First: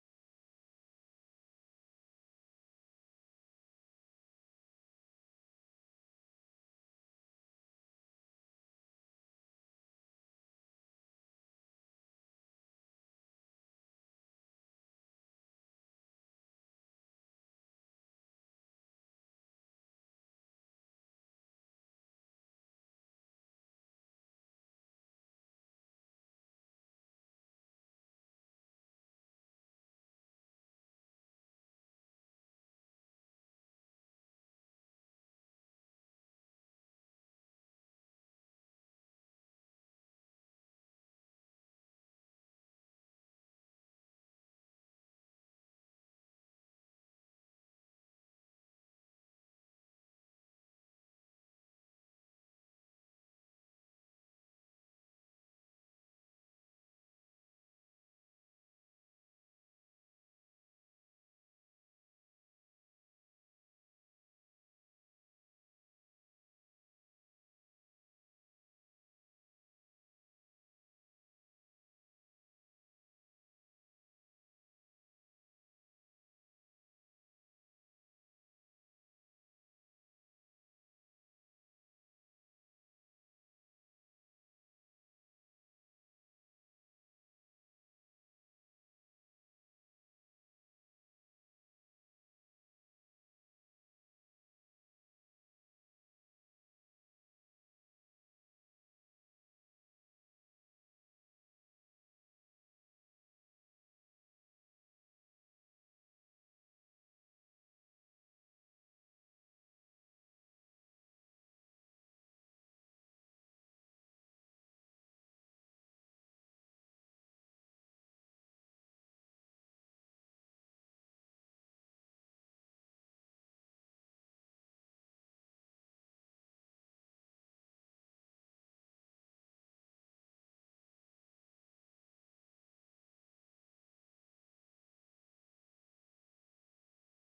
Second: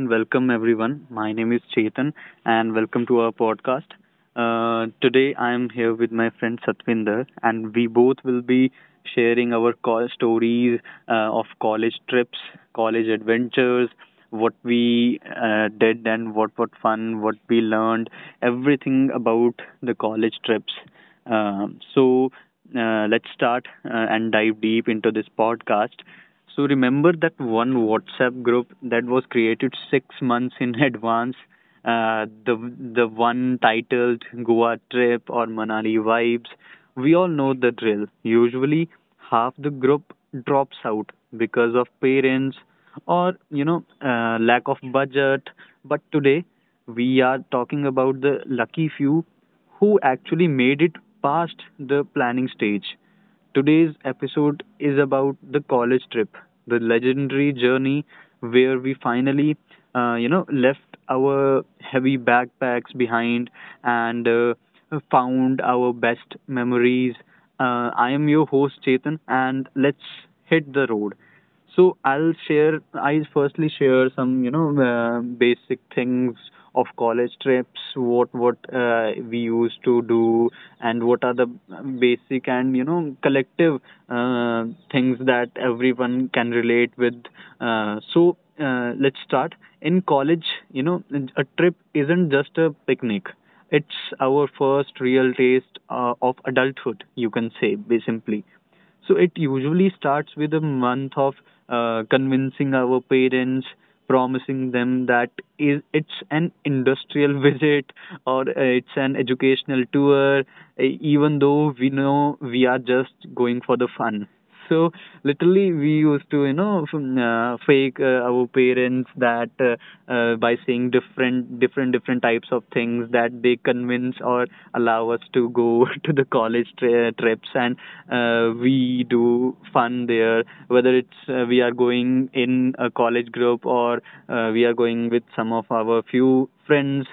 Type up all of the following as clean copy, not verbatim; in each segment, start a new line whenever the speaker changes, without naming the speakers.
and welcome everyone. My name is Chetan and welcome to our podcast. Today I am here with my friend Satvinder and we both will be sharing our call stories of college trips, college adventures, what we did and what fun, what we learned, everything about the college trips. Um so let's start and dive deep into this podcast. So remember that one WhatsApp group that was created 6 months in advance, uh, the the one titled Goa trip or Manali vibes. We all know the drill. Usually, half the group drops out because of parents or lack of budget. But today, we are talking about the lucky few who actually made it past the planning stage. Today's episode is about the college trip, the legendary journey where we finally, left our heavy backpacks behind and found our best memories. I am your host Chetan, and let's hit the road. So I'll share. I firstly share some, basic things of college trips. What we used to do, and what are the basic and you know collective uh, things that everyone can relate with. Let's start. In college, you know, a trip isn't just a picnic. It's our first real taste of adulthood, you can say, simply. So it usually starts with a month of convincing our parents, promising them that is it's an industrial visit or it's an educational tour, even though we know we are just going for the fun. So literally, we used to, fake our parents that by saying different, different, different types of things that they convince or allow us to go to the college trips, and we do fun there. Whether it's we are going in a college group or we are going with some of our few friends.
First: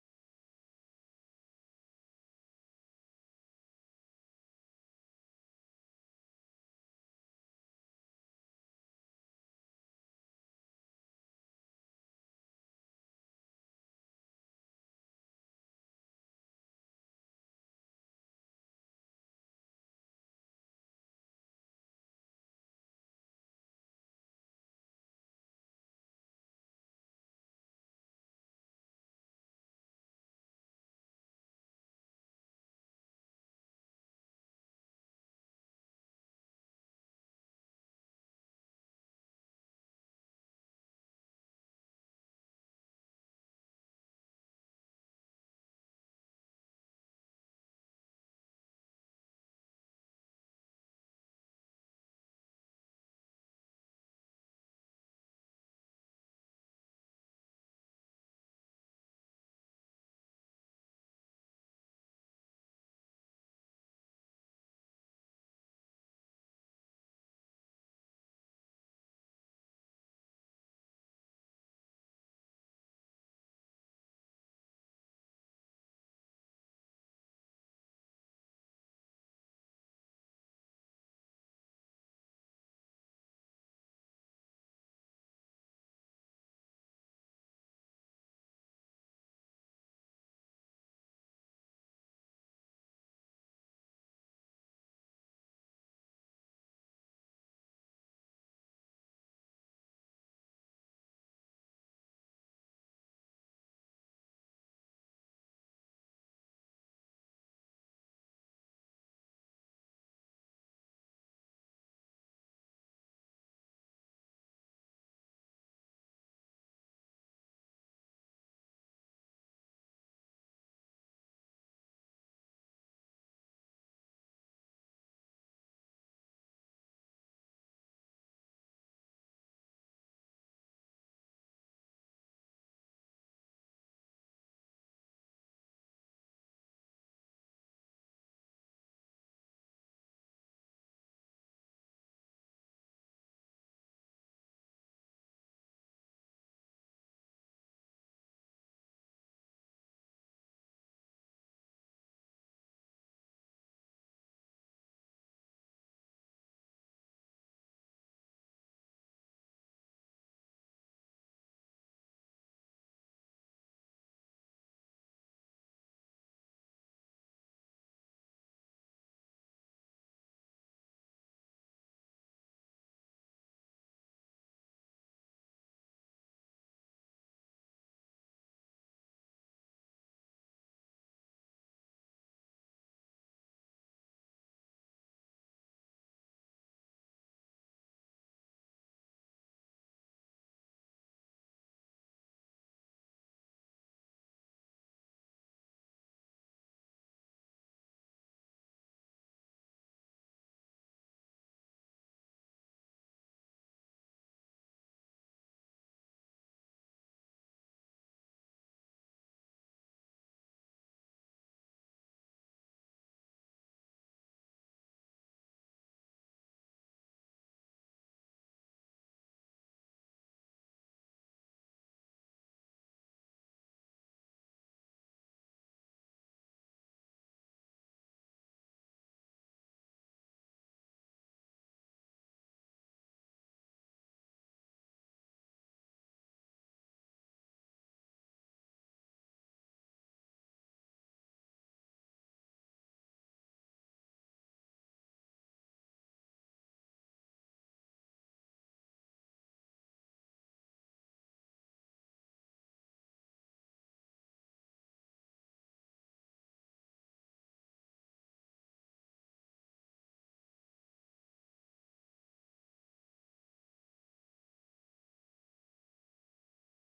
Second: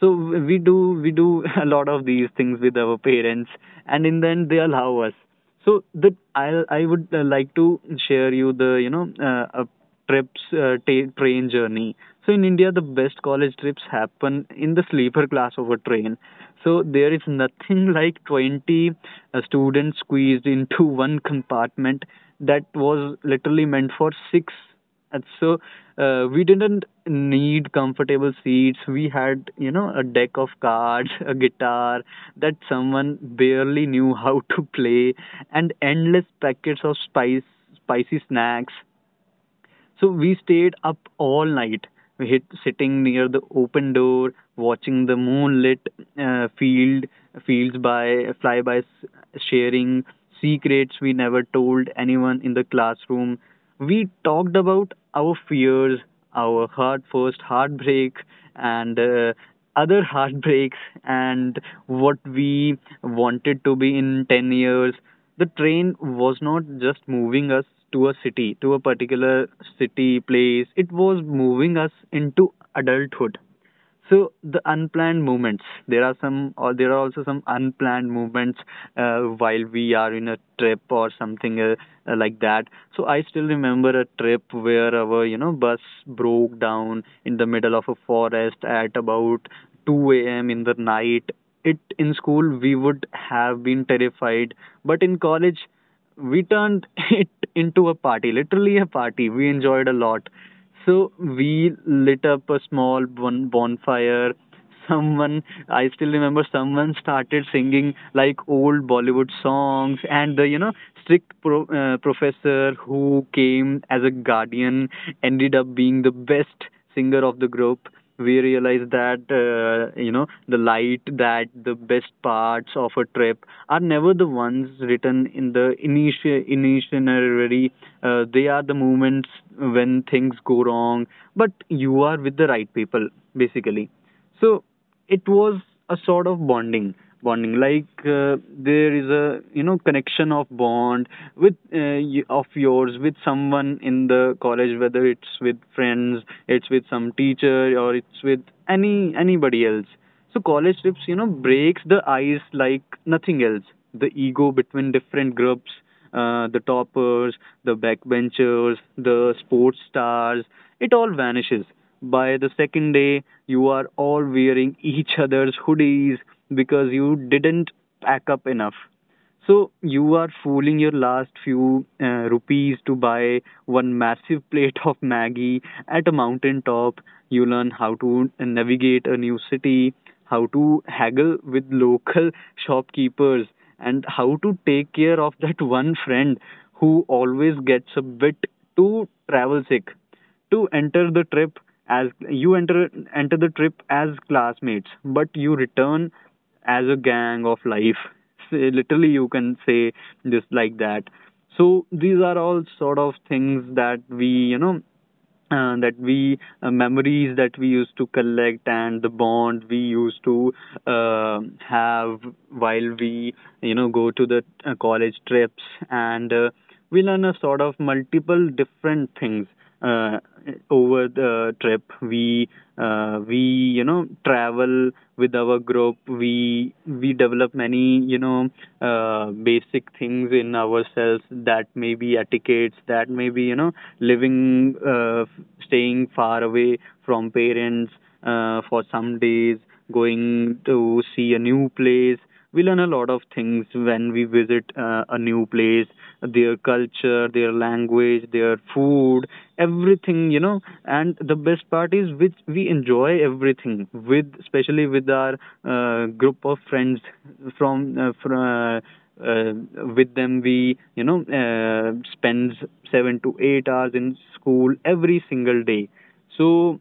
So we do a lot of these things with our parents, and in the end, they allow us. So the I would like to share you the a train journey. So in India, the best college trips happen in the sleeper class of a train. So there is nothing like 20 students squeezed into one compartment that was literally meant for six and so we didn't need comfortable seats. We had, you know, a deck of cards, a guitar that someone barely knew how to play, and endless packets of spicy snacks. So we stayed up all night. We hit sitting near the open door, watching the moonlit uh, field fields by fly by, sharing secrets we never told anyone in the classroom. We talked about our fears, our heart first heartbreak, and other heartbreaks, and what we wanted to be in 10 years. The train was not just moving us to a city, to a particular city, place. It was moving us into adulthood. So the unplanned movements. There are some, or there are also some unplanned movements while we are in a trip or something like that. So I still remember a trip where our you know bus broke down in the middle of a forest at about 2 a.m. in the night. It in school we would have been terrified, but in college we turned it into a party, literally a party. We enjoyed a lot. So we lit up a small bonfire. Someone, I still remember someone started singing like old Bollywood songs, and the you know strict professor who came as a guardian ended up being the best singer of the group. We realized that, you know the light that the best parts of a trip are never the ones written in the initial initiatory. They are the moments when things go wrong but you are with the right people, basically. So it was a sort of bonding, bonding, like there is a you know connection of bond with of yours with someone in the college, whether it's with friends, it's with some teacher, or it's with anybody else. So college trips, you know, breaks the ice like nothing else. The ego between different groups, the toppers, the backbenchers, the sports stars, it all vanishes. By the second day, you are all wearing each other's hoodies because you didn't pack up enough. So you are fooling your last few rupees to buy one massive plate of Maggie at a mountain top. You learn how to navigate a new city, how to haggle with local shopkeepers, and how to take care of that one friend who always gets a bit too travel sick. To enter the trip, as you enter the trip as classmates, but you return as a gang of life. Say, literally, you can say this like that. So these are all sort of things that we you know that we memories that we used to collect and the bond we used to uh, have while we you know go to the college trips, and we learn a sort of multiple different things uh, over the trip. We we you know travel with our group. We develop many basic things in ourselves, that may be etiquettes, that may be you know living staying far away from parents for some days, going to see a new place. We learn a lot of things when we visit a new place, their culture, their language, their food, everything, you know. And the best part is which we enjoy everything with, especially with our group of friends from uh, with them we you know spends 7 to 8 hours in school every single day. So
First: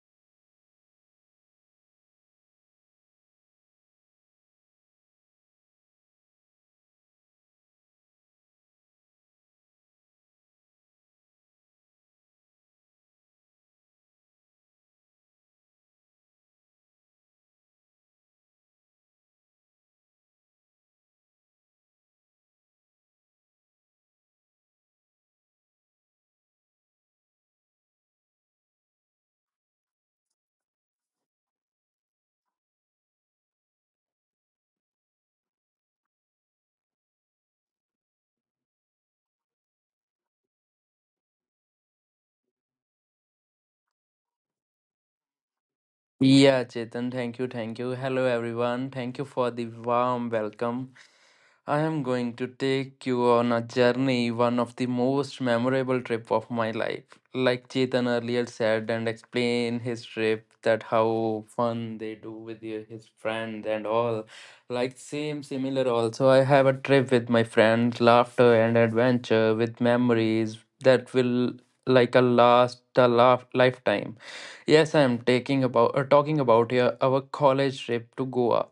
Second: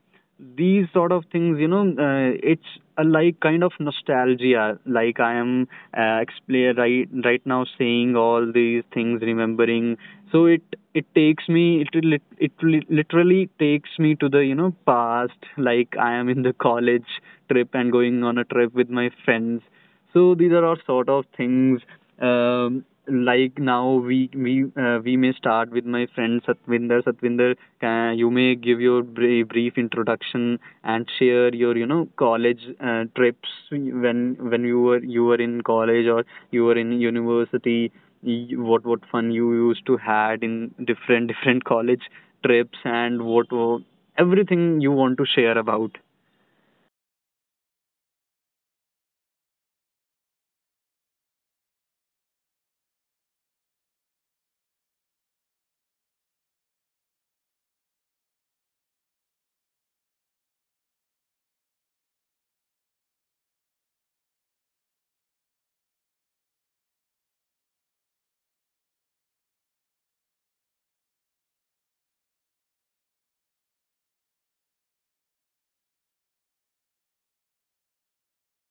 these sort of things, it's a like kind of nostalgia. Like I am explain right now, saying all these things, remembering. So it takes me, literally takes me to the you know past. Like I am in the college trip and going on a trip with my friends. So these are all sort of things. Like now we may start with my friend Satvinder. Satvinder, you may give your brief introduction and share your you know college trips when you were in college or you were in university. What fun you used to had in different different college trips and what were- everything you want to share about.
Yeah, Chetan, thank you, thank you. Hello, everyone. Thank you for the warm welcome. I am going to take you on a journey, one of the most memorable trip of my life. Like Chetan earlier said, and explain his trip, that how fun they do with his friends and all. Like same similar also, I have a trip with my friends, laughter and adventure with memories that will like a last a laugh, lifetime. Yes, I am taking about talking about here our college trip to Goa.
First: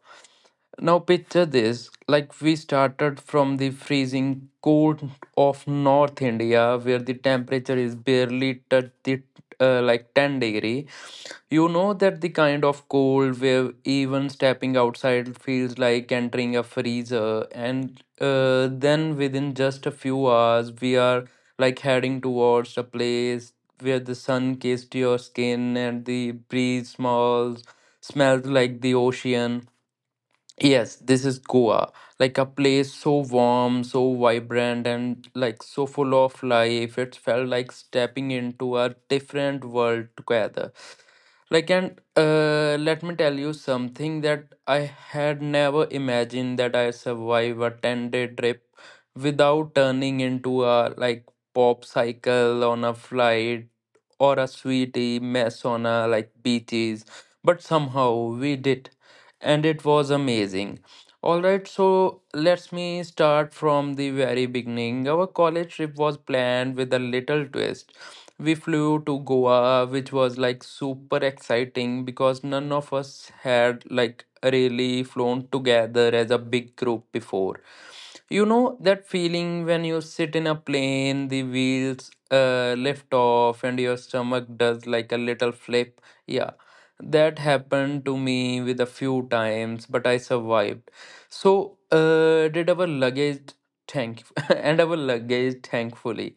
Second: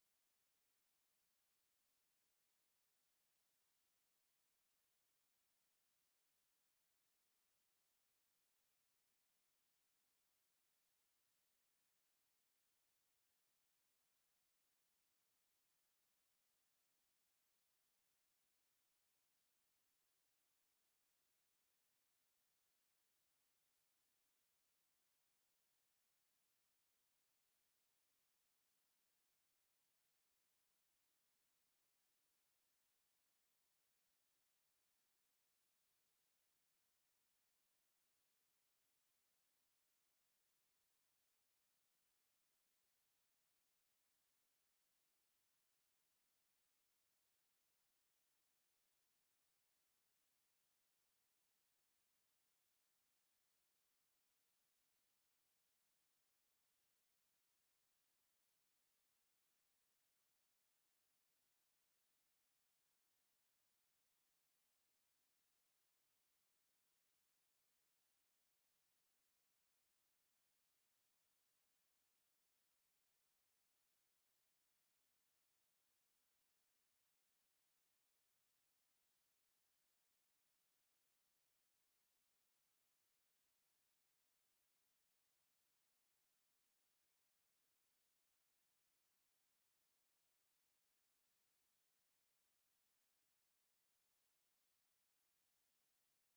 Now picture this, like we started from the freezing cold of North India, where the temperature is barely touch the like 10 degrees degree. You know that the kind of cold where even stepping outside feels like entering a freezer, and then within just a few hours, we are like heading towards a place where the sun kissed your skin and the breeze smells like the ocean. Yes, this is Goa, like a place so warm, so vibrant, and like so full of life. It felt like stepping into a different world together. Like, and Let me tell you something that I had never imagined that I survive a 10-day trip without turning into a like pop cycle on a flight or a sweetie mess on a like beaches. But somehow we did and it was amazing. Alright, so let's me start from the very beginning. Our college trip was planned with a little twist. We flew to Goa, which was like super exciting because none of us had like really flown together as a big group before. You know that feeling when you sit in a plane, the wheels lift off, and your stomach does like a little flip? Yeah, that happened to me with a few times, but I survived. So, did our luggage thank and our luggage thankfully.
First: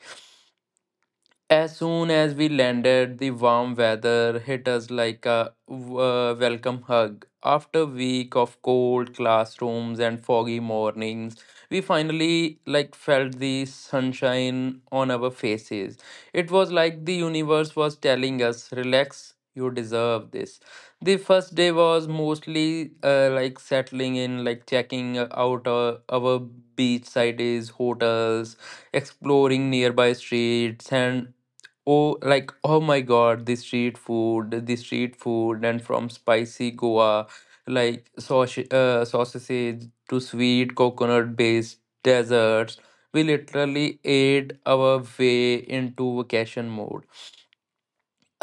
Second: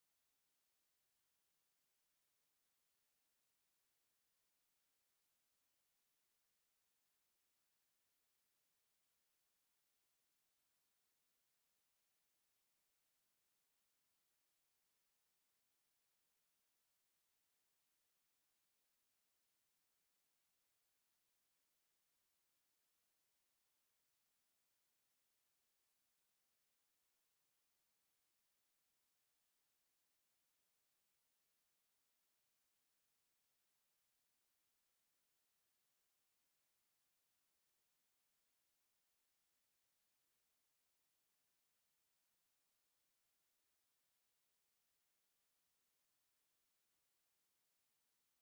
As soon as we landed, the warm weather hit us like a welcome hug. After a week of cold classrooms and foggy mornings, we finally like felt the sunshine on our faces. It was like the universe was telling us, "Relax, you deserve this." The first day was mostly like settling in, like checking out our beachside hotels, exploring nearby streets and oh, like, oh my God, the street food, and from spicy Goa, like sausage, sausage to sweet coconut-based desserts, we literally ate our way into vacation mode.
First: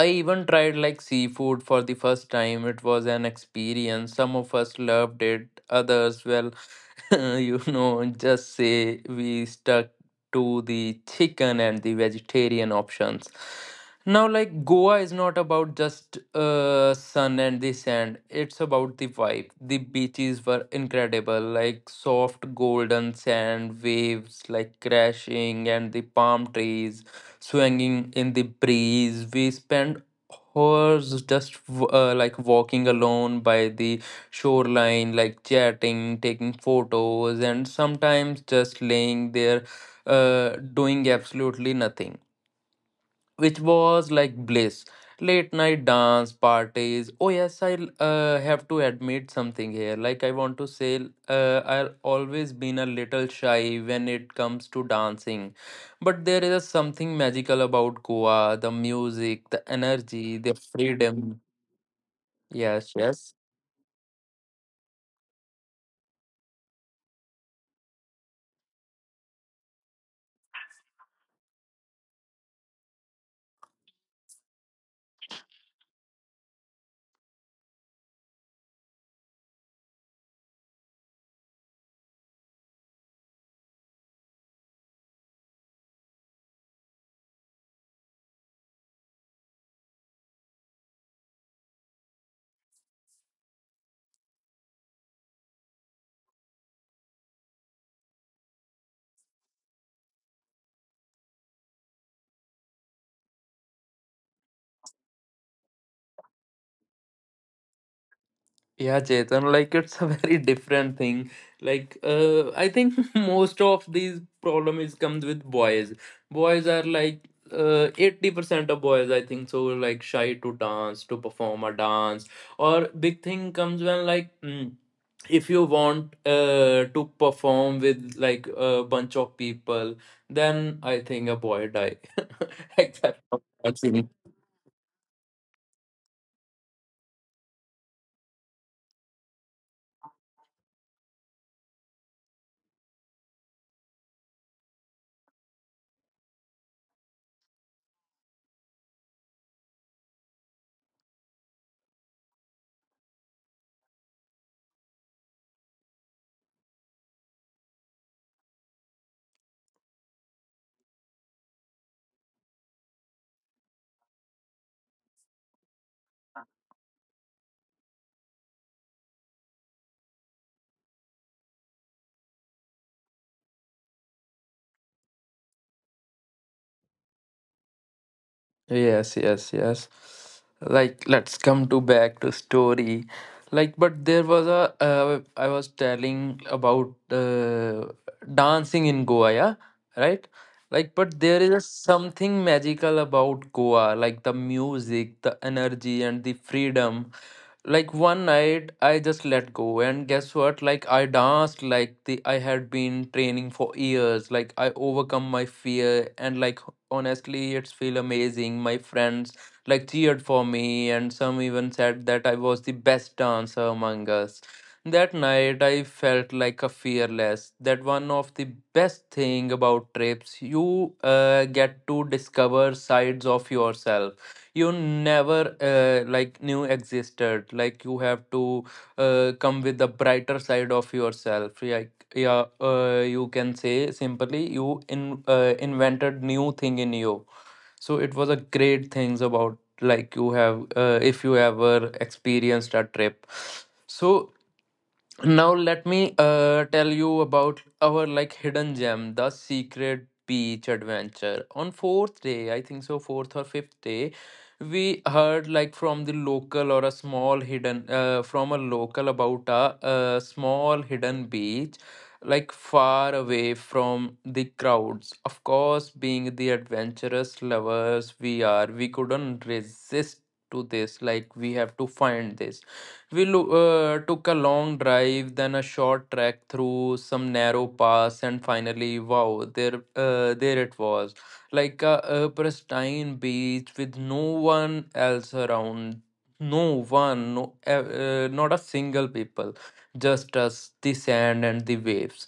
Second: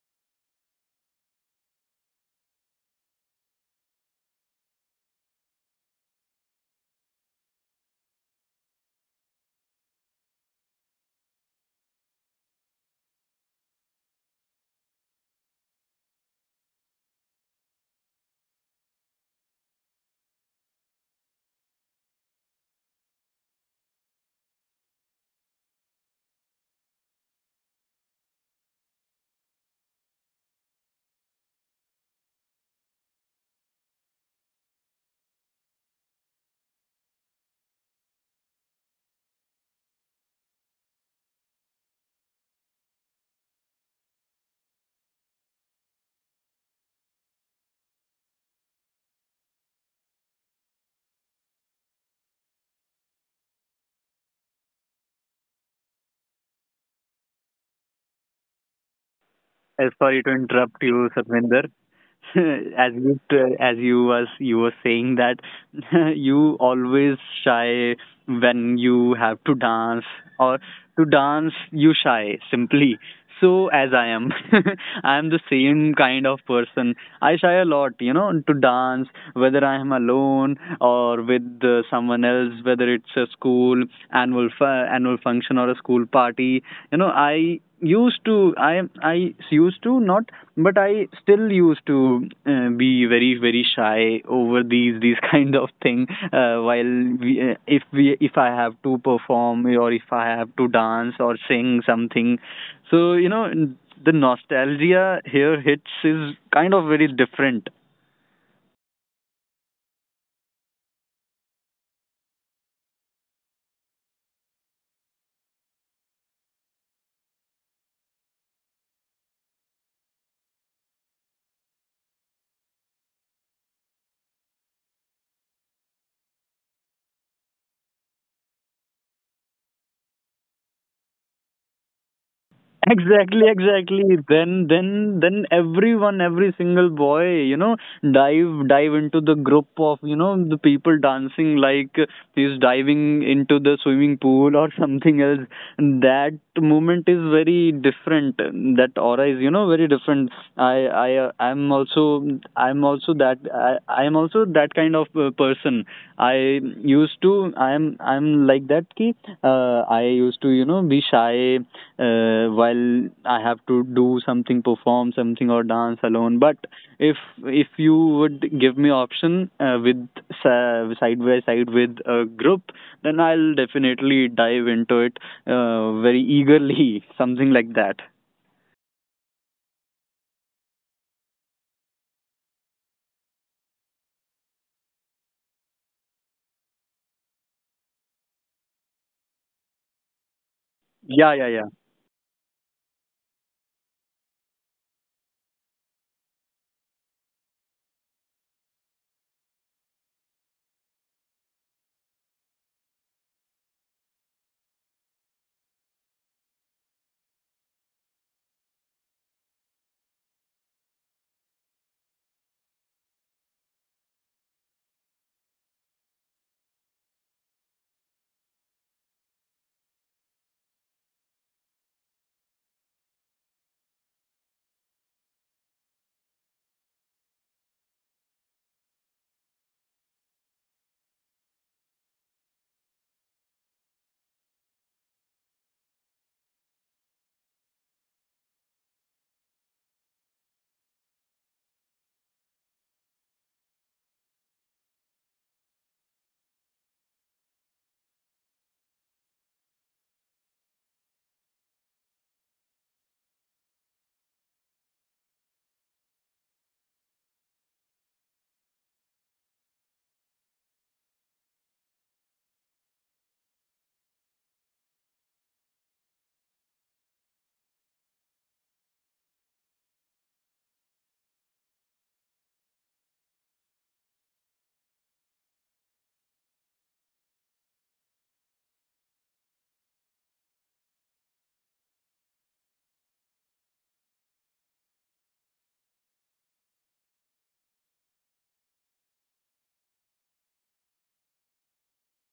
I even tried like seafood for the first time. It was an experience. Some of us loved it, others were just say we stuck to the chicken and the vegetarian options. Now, like Goa is not about just sun and the sand, it's about the vibe. The beaches were incredible, like soft golden sand, waves like crashing, and the palm trees swinging in the breeze. We spent hours just like walking alone by the shoreline, like chatting, taking photos, and sometimes just laying there doing absolutely nothing, which was like bliss. Late night dance parties. Oh, yes, I have to admit something here. Like, I want to say, I've always been a little shy when it comes to dancing. But there is something magical about Goa the music, the
Sorry to
energy, the
interrupt you,
freedom.
Satvinder. As
Yes,
you
yes.
t- as you was you were saying that you always shy when you have to dance or to dance you shy simply, so as I am. I am the same kind of person. I shy a lot, you know, to dance, whether I am alone or with someone else, whether it's a school annual function or a school party. You know, I used to not, but I still used to be very very shy over these kind of thing. If we if I have to perform or if I have to dance or sing something, so, you know, the nostalgia here hits is kind of very different.
Yeah, Chetan, like it's a very different thing. I think most of these problem is comes with boys. Boys are like 80% of boys, I think, so like shy to dance, to perform a dance. Or big thing comes when like if you want to perform with like a bunch of people, then I think a boy die. Except for
Exactly, exactly,
dancing.
then then everyone, every single boy you know dive into the group of you know the people dancing like he's diving into the swimming pool or something else. That moment is very different, that aura is you know very different. I I'm also that I I'm also that kind of person. I used to I'm like that ki I used to you know be shy while I have to do something, perform something, or dance alone. But if if you would give me option with side by side with a group, then I'll definitely dive into it very eagerly, something like that.
Yes, yes, yes. Like, let's come to back to story. Like, but there was a I was telling about dancing in Goa, yeah, right? Like, but
Yeah,
there
yeah,
is a
yeah.
something magical about Goa, like the music, the energy, and the freedom. Like one night, I just let go, and guess what? Like I danced like the I had been training for years. Like I overcome my fear and like honestly it's feel amazing my friends like cheered for me and some even said that I was the best dancer among us that night I felt like a fearless that one of the best thing about trips you get to discover sides of yourself you never like knew existed like you have to come with the brighter side of yourself yeah, yeah you can say simply you in invented new thing in you so it was a great things about like you have if you ever experienced a trip so now let me tell you about our like hidden gem, the secret beach adventure. On fourth day, I think so, fourth or fifth day, we heard like from the local or a small hidden from a local about a small hidden beach, like far away from the crowds. Of course, being the adventurous lovers we are, we couldn't resist to this. Like we have to find this we took a long drive, then a short trek through some narrow pass, and finally, wow, there it was, like a pristine beach with no one else around, no one, not a single people, just us, the sand and the waves.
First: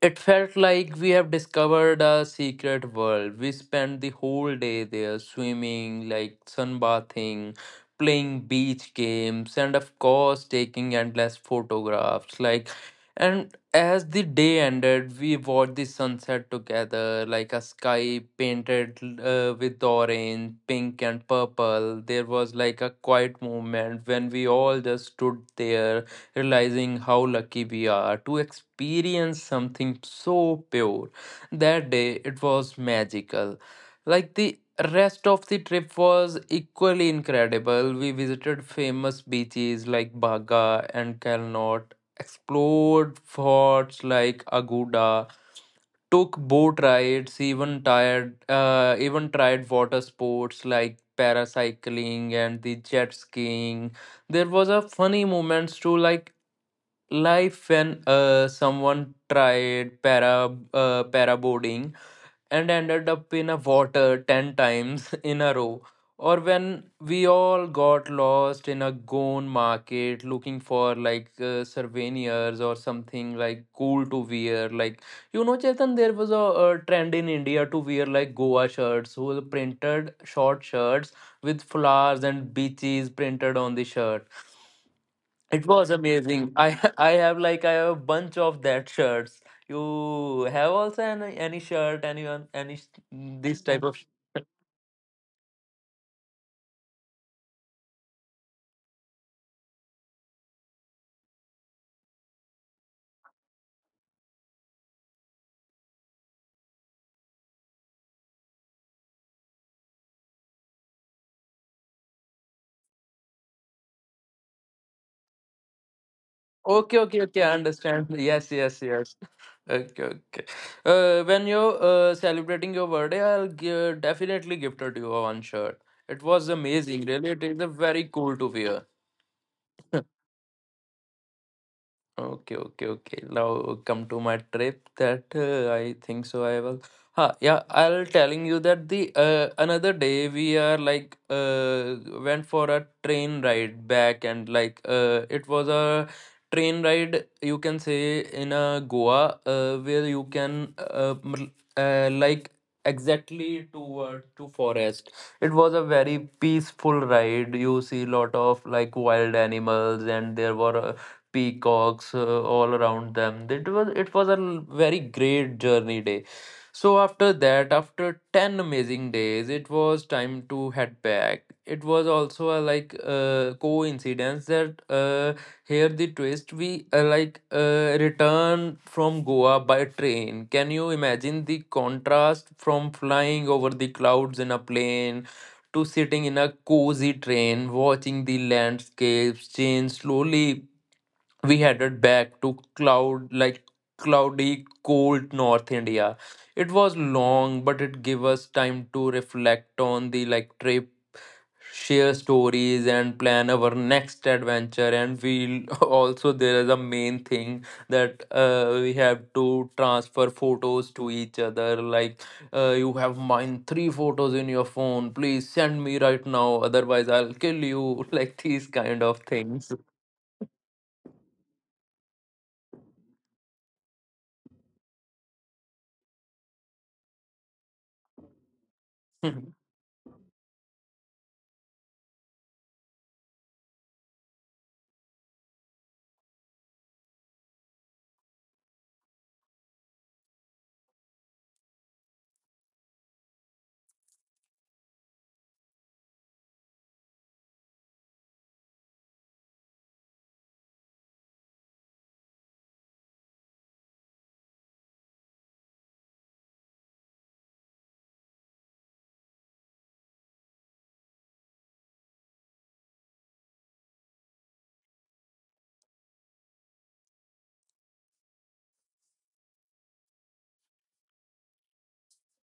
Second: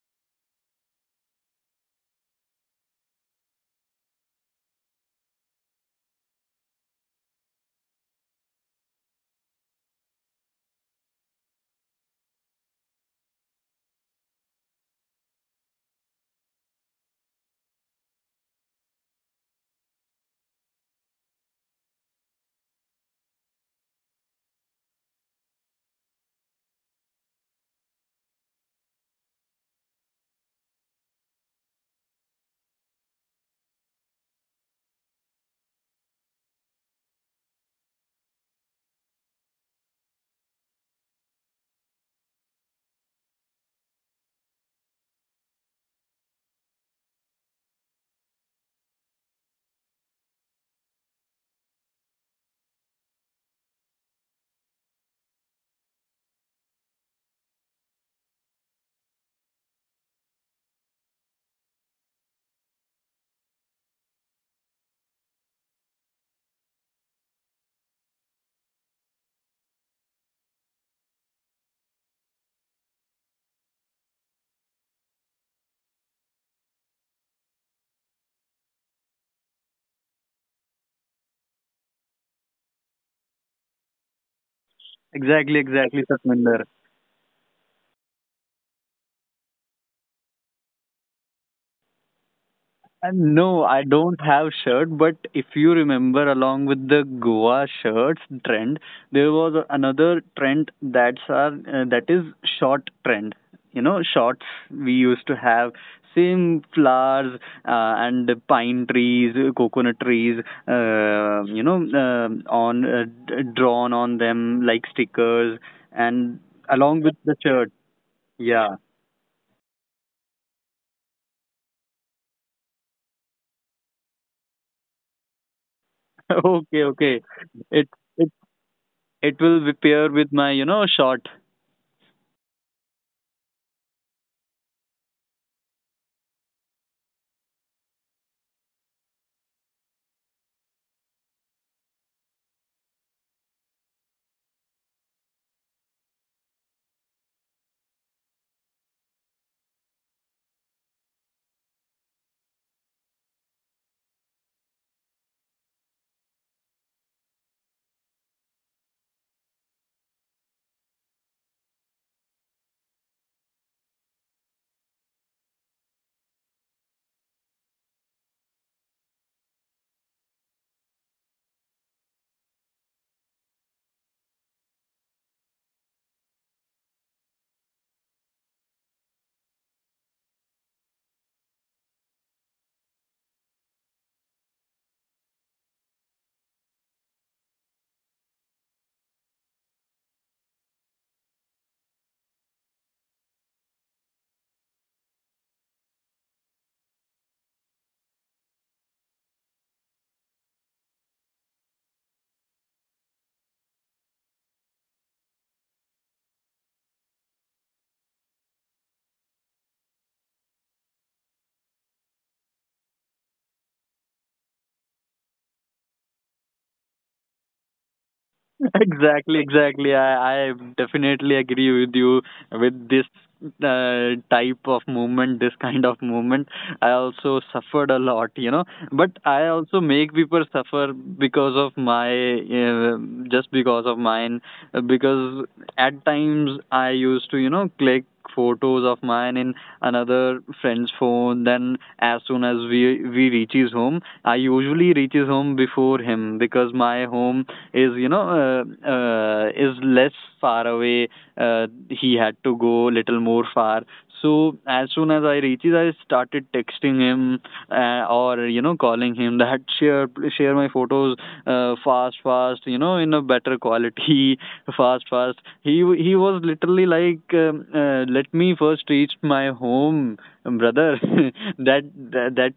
It felt like we have discovered a secret world. We spent the whole day there swimming, like sunbathing, playing beach games, and of course, taking endless photographs. Like, and as the day ended, we watched the sunset together, like a sky painted with orange, pink, and purple. There was like a quiet moment when we all just stood there realizing how lucky we are to experience something so pure. That day it was magical. Like the rest of the trip was equally incredible. We visited famous beaches like Baga and Kalnot, explored forts like Aguda, took boat rides, even tried water sports like paracycling and the jet skiing. There was a funny moments too, like life when someone tried paraboarding and ended up in a water 10 times in a row or when we all got lost in a gone market looking for like souvenirs or something like cool to wear like you know Chetan there was a trend in India to wear like Goa shirts who were printed short shirts with flowers and beaches printed on the shirt
Exactly,
it was
exactly,
amazing.
Satminder.
I I have like I have a bunch of that shirts. You have also any shirt, anyone, this
No,
type
I
of.
don't have shirt, but if you remember, along with the Goa shirts trend, there was another trend that's our, that is short trend. You know, shorts we used to have same flowers and pine trees, coconut trees, drawn on them like stickers, and
Okay,
along with
okay,
the
okay. I
shirt.
understand. Yes,
Yeah.
yes, yes. Okay, okay. When you're celebrating your birthday, I'll give, definitely gifted you one shirt. It was
Okay,
amazing.
okay.
Really, it is a
It
very cool to wear.
It will be pair with my, you know, shot.
Okay, okay, okay. Now come to my trip that I think so I will. Ha, yeah, I'll telling you that the another day we are like went for a train ride back and like it was a train ride you can say in a Goa where you can like exactly toward to forest. It was a very peaceful ride. You see lot of like wild animals and there were peacocks all around them. It was a very great journey day. So after that, after 10 amazing days, it was time to head back. It was also a like coincidence that here the twist we return from Goa by train. Can you imagine the contrast from flying over the clouds in a plane to sitting in a cozy train watching the landscapes change slowly? We headed back to cloudy cold North India. It was long, but it gave us time to reflect on the trip, share stories, and plan our next adventure. And we also there is a main thing that we have to transfer photos to each other, like, you have mine three photos in your phone, please send me right now, otherwise I'll kill you. Like these kind of
Exactly,
things.
exactly. I definitely agree with you with this type of movement, this kind of movement. I also suffered a lot, you know, but I also make people suffer because of my, just because of mine, because at times I used to, you know, click photos of mine in another friend's phone. Then as soon as we reach his home, I usually reach his home before him because my home is is less far away. He had to go little more far. So as soon as I reaches, I started texting him or you know calling him that share my photos, fast fast you know in a better quality fast fast he was literally like let me first reach my home brother. That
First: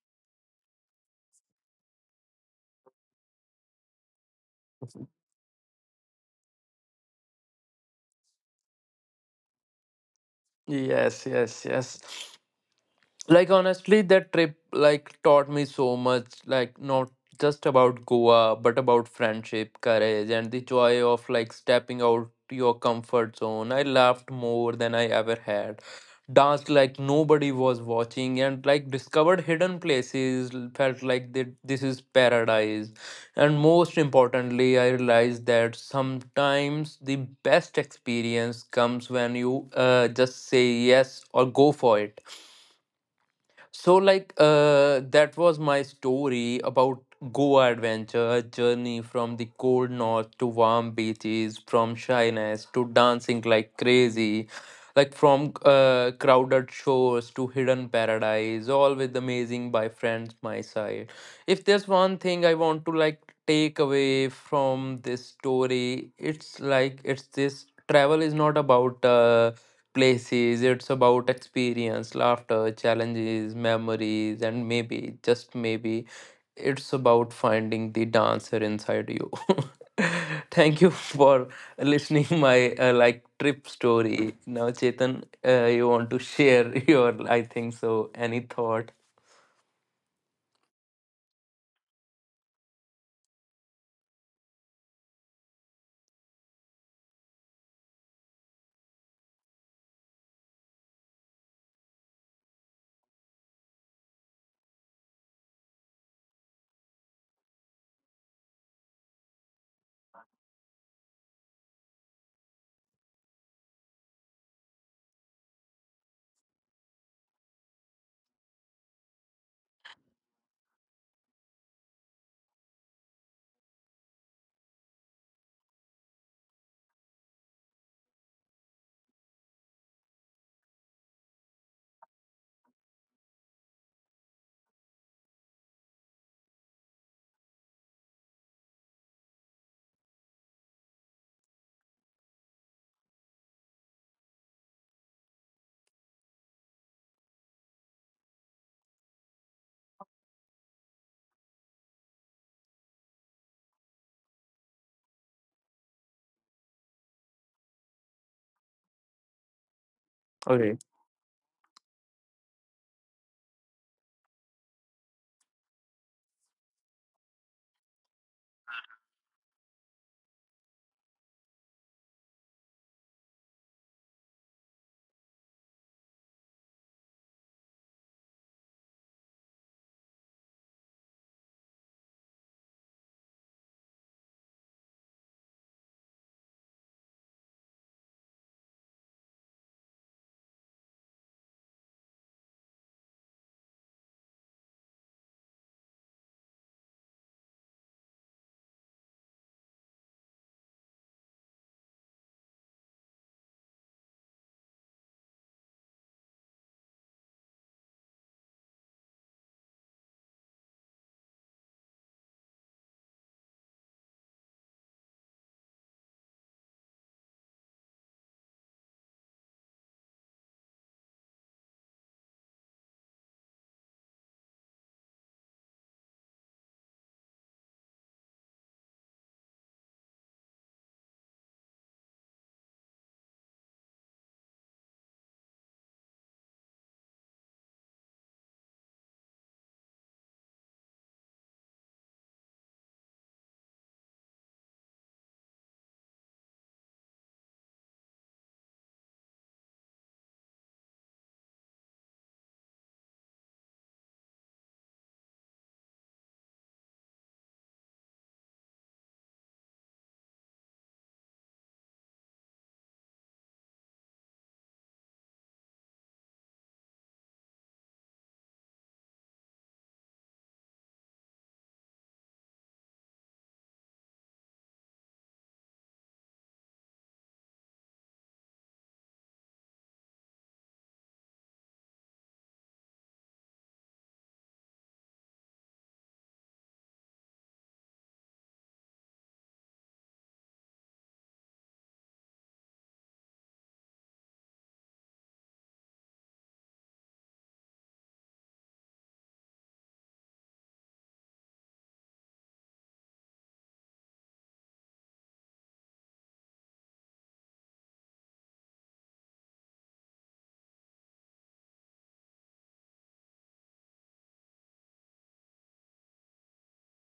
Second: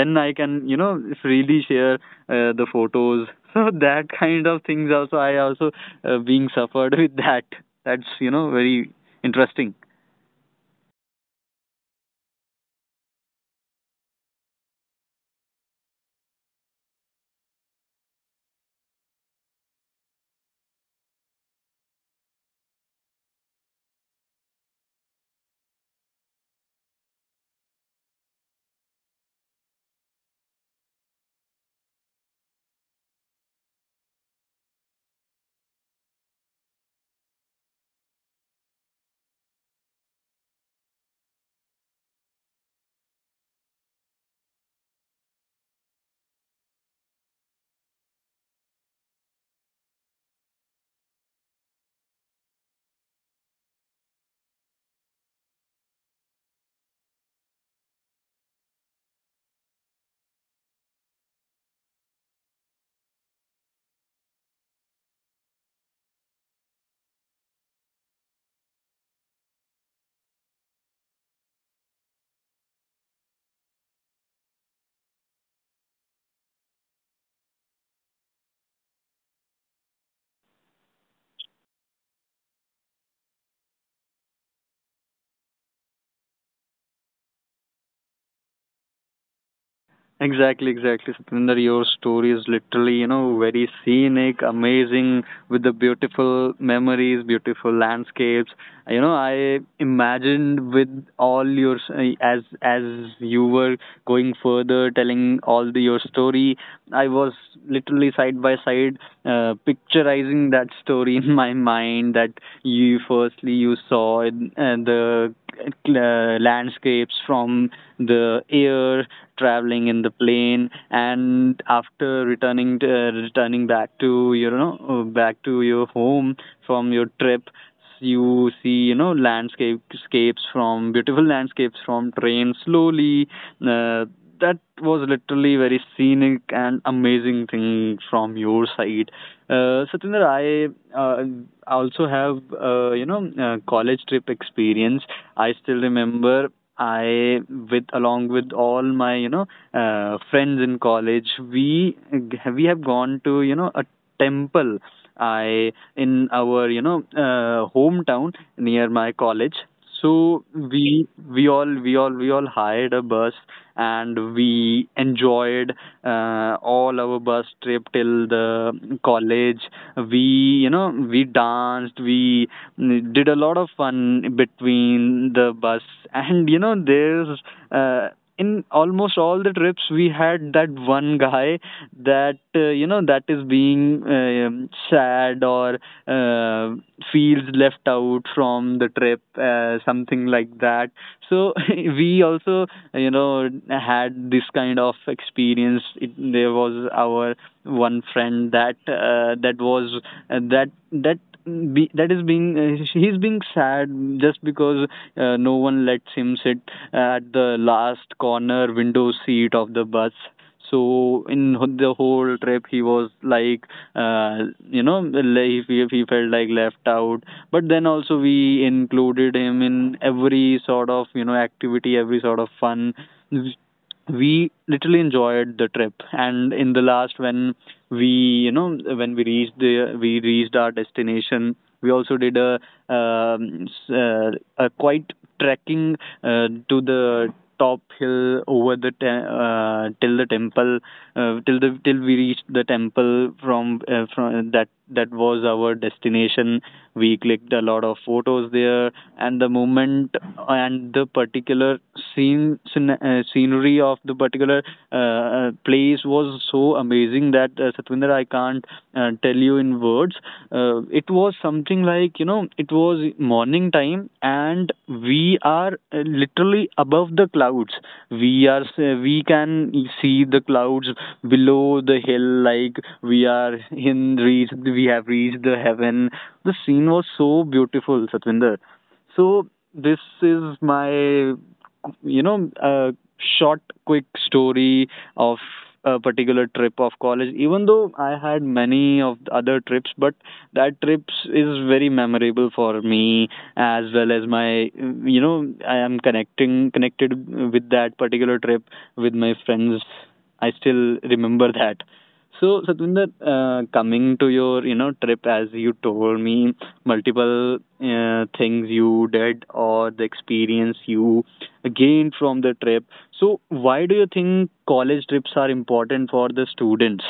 then I can you know freely share the photos. So that kind of things also I also being suffered with that. That's you know very interesting.
Yes, yes, yes, like honestly that trip like taught me so much, like not just about Goa but about friendship, courage, and the joy of like stepping out your comfort zone. I laughed more than I ever had, danced like nobody was watching, and like discovered hidden places, felt like that this is paradise. And most importantly, I realized that sometimes the best experience comes when you just say yes or go for it. So, like, that was my story about Goa adventure, journey from the cold north to warm beaches, from shyness to dancing like crazy, like from crowded shores to hidden paradise, all with amazing by friends my side. If there's one thing I want to like take away from this story, it's like it's this, travel is not about places. It's about experience, laughter, challenges, memories, and maybe, just maybe, it's about finding the dancer inside you. Thank you for listening my like trip story. Now, Chetan, you want to share your, I think so, any thought?
Exactly, exactly, Satinder. Your story is literally, you know, very scenic, amazing, with the beautiful memories, beautiful landscapes. You know, I imagined with all your as you were going further, telling all the, your story. I was literally side by side picturizing that story in my mind that you firstly you saw it, the landscapes from the air traveling in the plane, and after returning to, returning back to back to your home from your trip, you see you know landscapes from beautiful landscapes from train slowly. uh, that was literally very scenic and amazing thing from your side. Satinder, I uh, also have you know college trip experience. I still remember I with along with all my you know friends in college, we we have gone to you know a temple I in our you know hometown near my college. So
Okay.
we all hired a bus and we enjoyed all our bus trip till the college. We you know we danced, we did a lot of fun between the bus. And you know there's uh, in almost all the trips we had that one guy that you know that is being sad or uh, feels left out from the trip, something like that. So we also you know had this kind of experience. There was our one friend that that was that that be, that is being he's being sad just because no one lets him sit at the last corner window seat of the bus. So in the whole trip he was like, uh, you know le- he, he felt like left out. But then also we included him in every sort of you know activity, every sort of fun. We literally enjoyed the trip, and in the last when we you know when we reached our destination, we also did a um, s- uh, a quite trekking to the top hill over the till the temple, till we reached the temple from that. That was our destination. We clicked a lot of photos there. And the moment, and the particular scenery of the particular place was so amazing that, Satwinder, I can't tell you in words. It was something like you know it was morning time and we are literally above the clouds. We can see the clouds below the hill, like we are in reach, we have reached the heaven. The scene was so beautiful, Satvinder. So this is my you know a short quick story of a particular trip of college. Even though I had many of the other trips, but that trips is very memorable for me as well as my you know I am connecting connected with that particular trip with my friends. I still remember that. So Satwinder, coming to your you know trip, as you told me multiple things you did or the experience you gained from the trip, so why do you think college trips are important for the students?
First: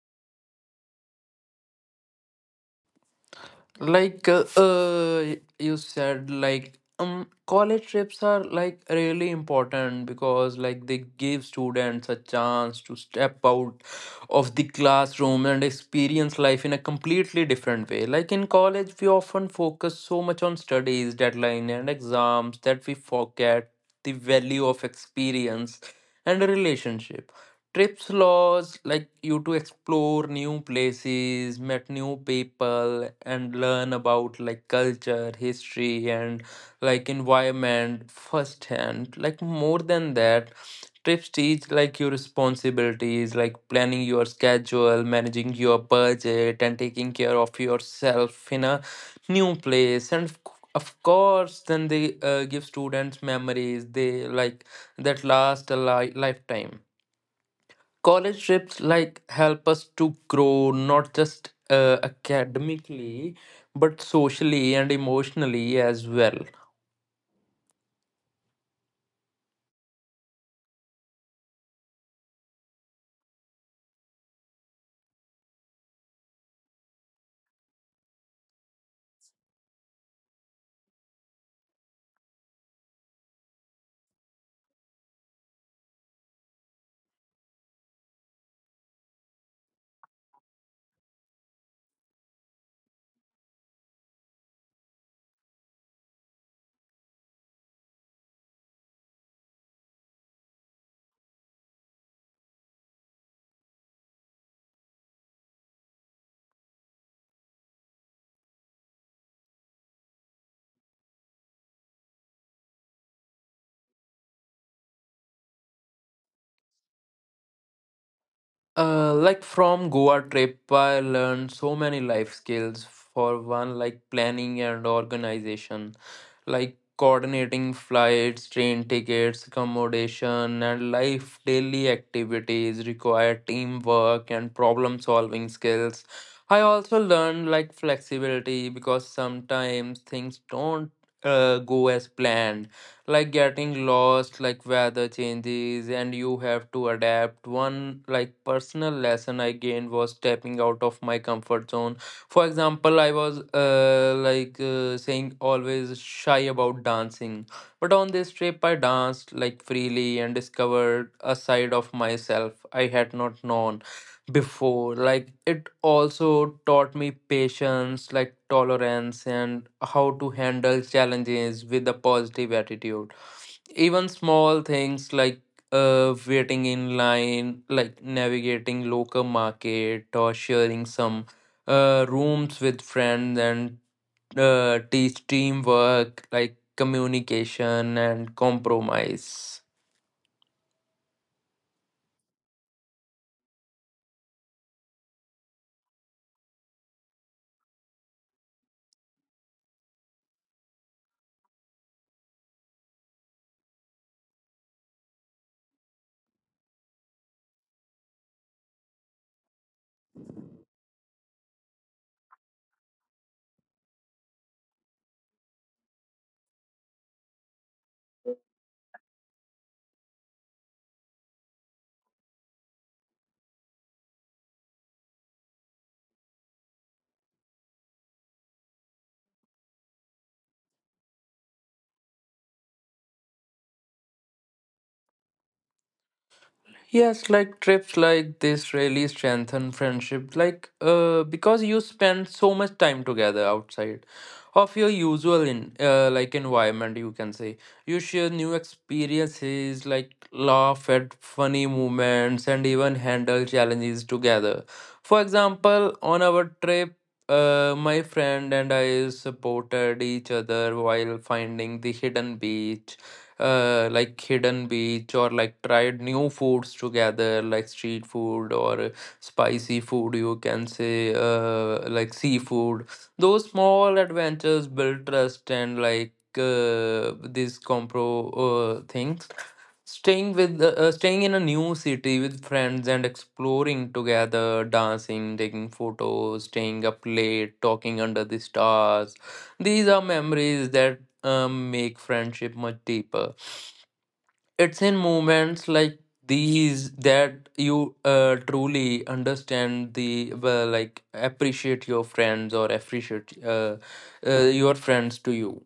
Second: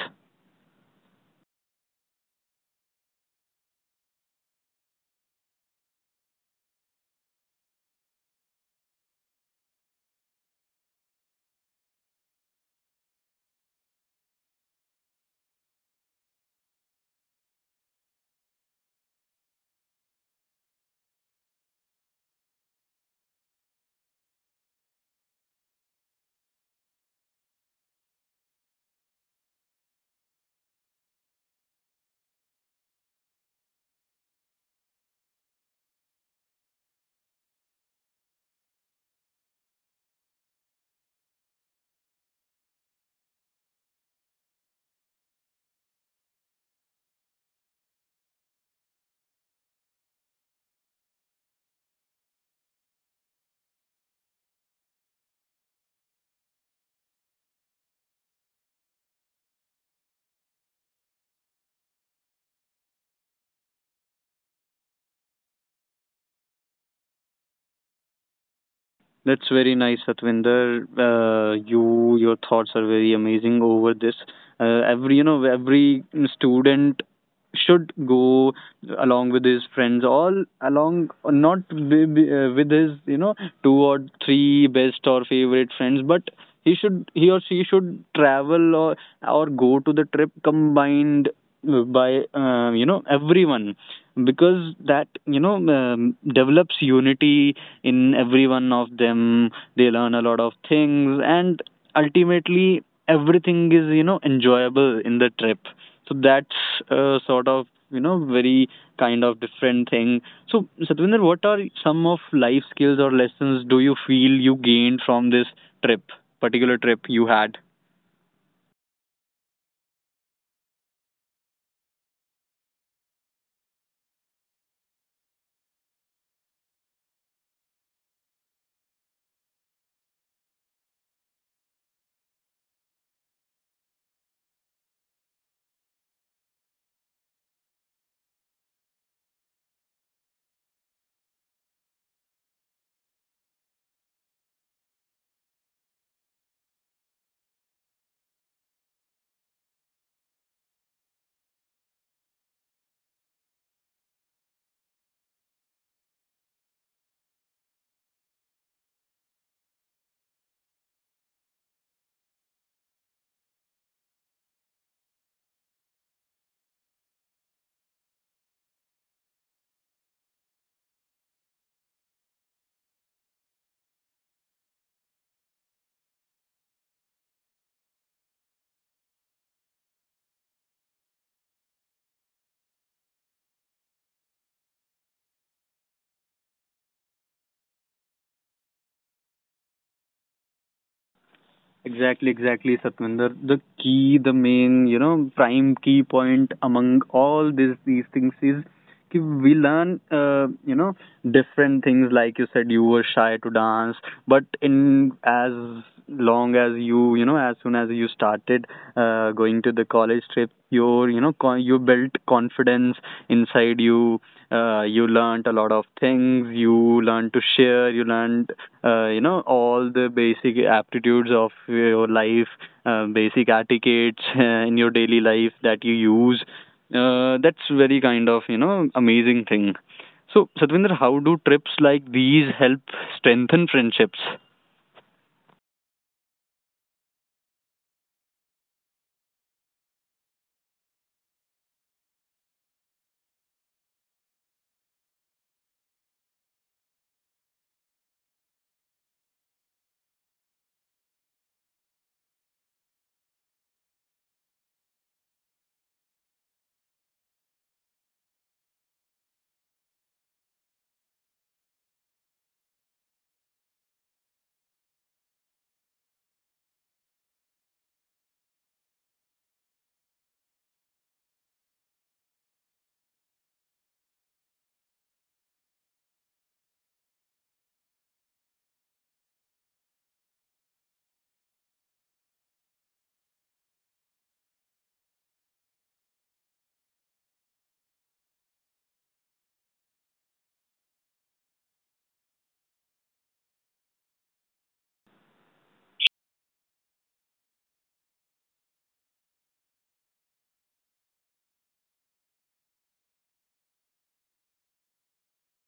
Like you said, like college trips are like really important because like they give students a chance to step out of the classroom and experience life in a completely different way. Like in college, we often focus so much on studies, deadline, and exams that we forget the value of experience and a relationship. Trips laws like you to explore new places, met new people, and learn about like culture, history, and like environment firsthand. Like more than that, trips teach like your responsibilities, like planning your schedule, managing your budget, and taking care of yourself in a new place. And of course, then they give students memories they like that last a lifetime. College trips like help us to grow, not just academically but socially and emotionally as well.
That's very nice, Satvinder. You, your thoughts are very amazing over this. Every, you know, every student should go along with his friends, all along, not with, with his, you know, two or three best or favorite friends, but he should, he or she should travel or go to the trip combined by, you know, everyone, because that you know develops unity in every one of them. They learn a lot of things, and ultimately everything is you know enjoyable in the trip. So that's sort of you know very kind of different thing. So Satvinder, what are some of life skills or lessons do you feel you gained from this trip, particular trip you had?
Like from Goa trip, I learned so many life skills. For one, like planning and organization, like coordinating flights, train tickets, accommodation, and life daily activities require teamwork and problem solving skills. I also learned like flexibility because sometimes things don't go as planned, like getting lost, like weather changes, and you have to adapt. One like personal lesson I gained was stepping out of my comfort zone. For example, I was saying always shy about dancing, but on this trip I danced like freely and discovered a side of myself I had not known before. Like it also taught me patience, like tolerance, and how to handle challenges with a positive attitude. Even small things like waiting in line, like navigating local market or sharing some rooms with friends, and teach teamwork, like communication and compromise.
Exactly, exactly, Satvinder. The key, the main, you know, prime key point among all these things is कि we learn, you know, different things. Like you said you were shy to dance, but in as long as you you know as soon as you started going to the college trip, your you know you built confidence inside you. You learned a lot of things, you learned to share, you learned you know all the basic aptitudes of your life, basic etiquettes in your daily life that you use. That's very kind of you know amazing thing. So Satvinder, how do trips like these help strengthen friendships?
Yes, like trips like this really strengthen friendship. Like, because you spend so much time together outside of your usual in like environment, you can say. You share new experiences, like laugh at funny moments, and even handle challenges together. For example, on our trip, my friend and I supported each other while finding the hidden beach, like hidden beach, or like tried new foods together, like street food or spicy food, you can say, like seafood. Those small adventures build trust, and like these compro things, staying with staying in a new city with friends and exploring together, dancing, taking photos, staying up late talking under the stars, these are memories that make friendship much deeper. It's in moments like these that you truly understand the well, like appreciate your friends or appreciate your friends to you.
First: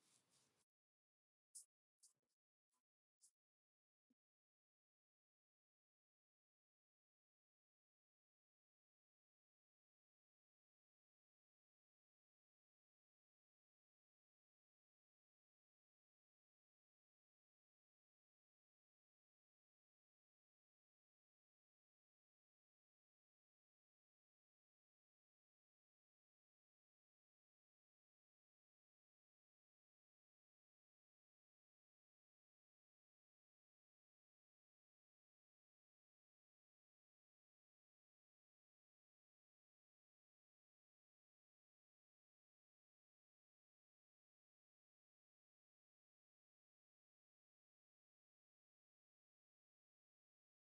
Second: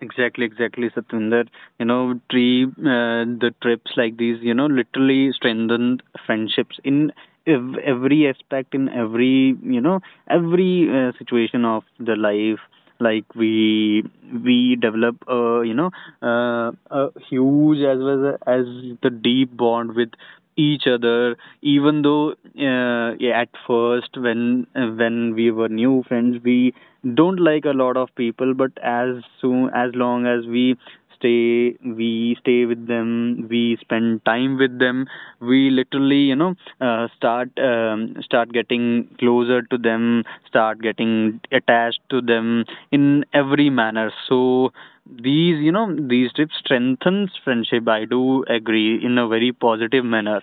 Exactly, exactly, Satwinder. You know, the trips like these, you know, literally strengthened friendships in every aspect, in every, you know, every situation of the life. Like we develop, you know, a huge as well as the deep bond with each other. Even though, yeah, at first when we were new friends, we don't like a lot of people, but as soon as long as we stay with them, we spend time with them, we literally you know start getting closer to them, start getting attached to them in every manner. So these you know these trips strengthens friendship, I do agree in a very positive manner.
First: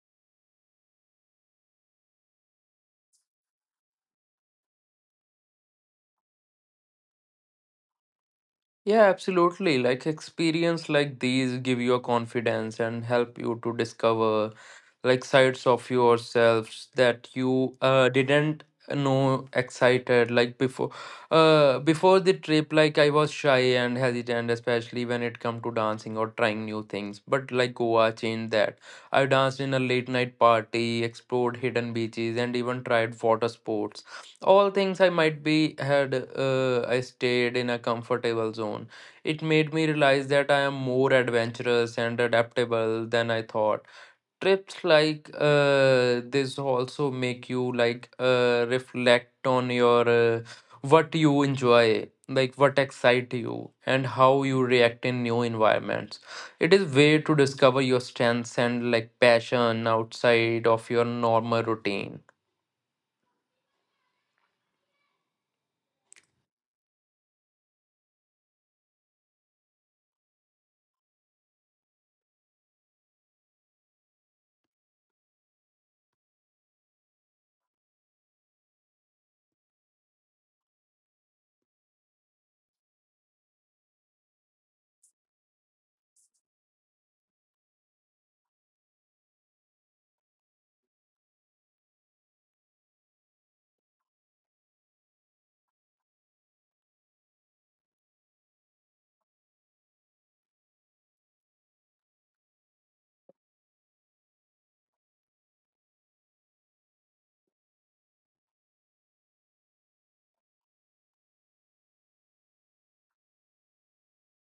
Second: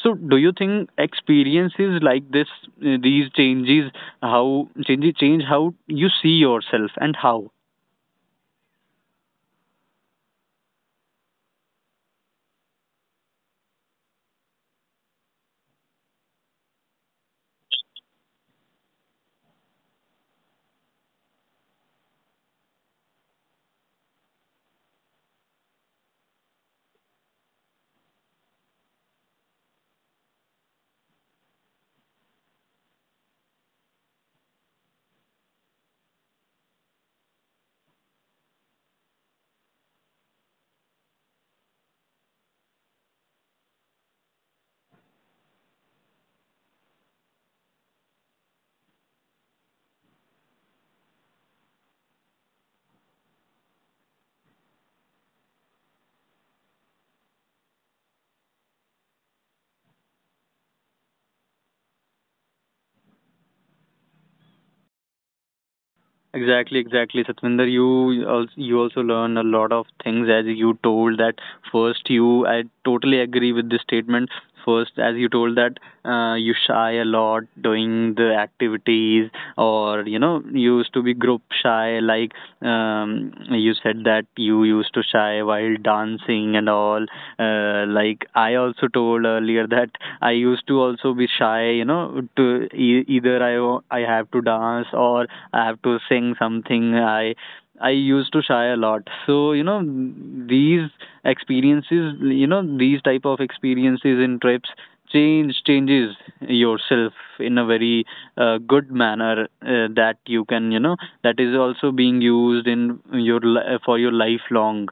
So do you think experiences like this these changes how change how you see yourself and how
Yeah, absolutely. Like experience like these give you a confidence and help you to discover like sides of yourselves that you didn't know excited like before. Uh, before the trip, like I was shy and hesitant, especially when it come to dancing or trying new things, but like Goa changed that. I danced in a late night party, explored hidden beaches, and even tried water sports, all things I might be had I stayed in a comfortable zone. It made me realize that I am more adventurous and adaptable than I thought. Trips like this also make you like reflect on your what you enjoy, like what excite you and how you react in new environments. It is way to discover your strengths and like passion outside of your normal routine.
exactly exactly Satvinder? You also, you also learn a lot of things, as you told that first you I totally agree with this statement. First, as you told that you shy a lot doing the activities, or you know you used to be group shy like you said that you used to shy while dancing and all. Like I also told earlier that I used to also be shy. You know, to I have to dance or I have to sing something. I used to shy a lot. So you know, these experiences, you know, these type of experiences in trips changes yourself in a very good manner, that you can you know that is also being used in your for your lifelong.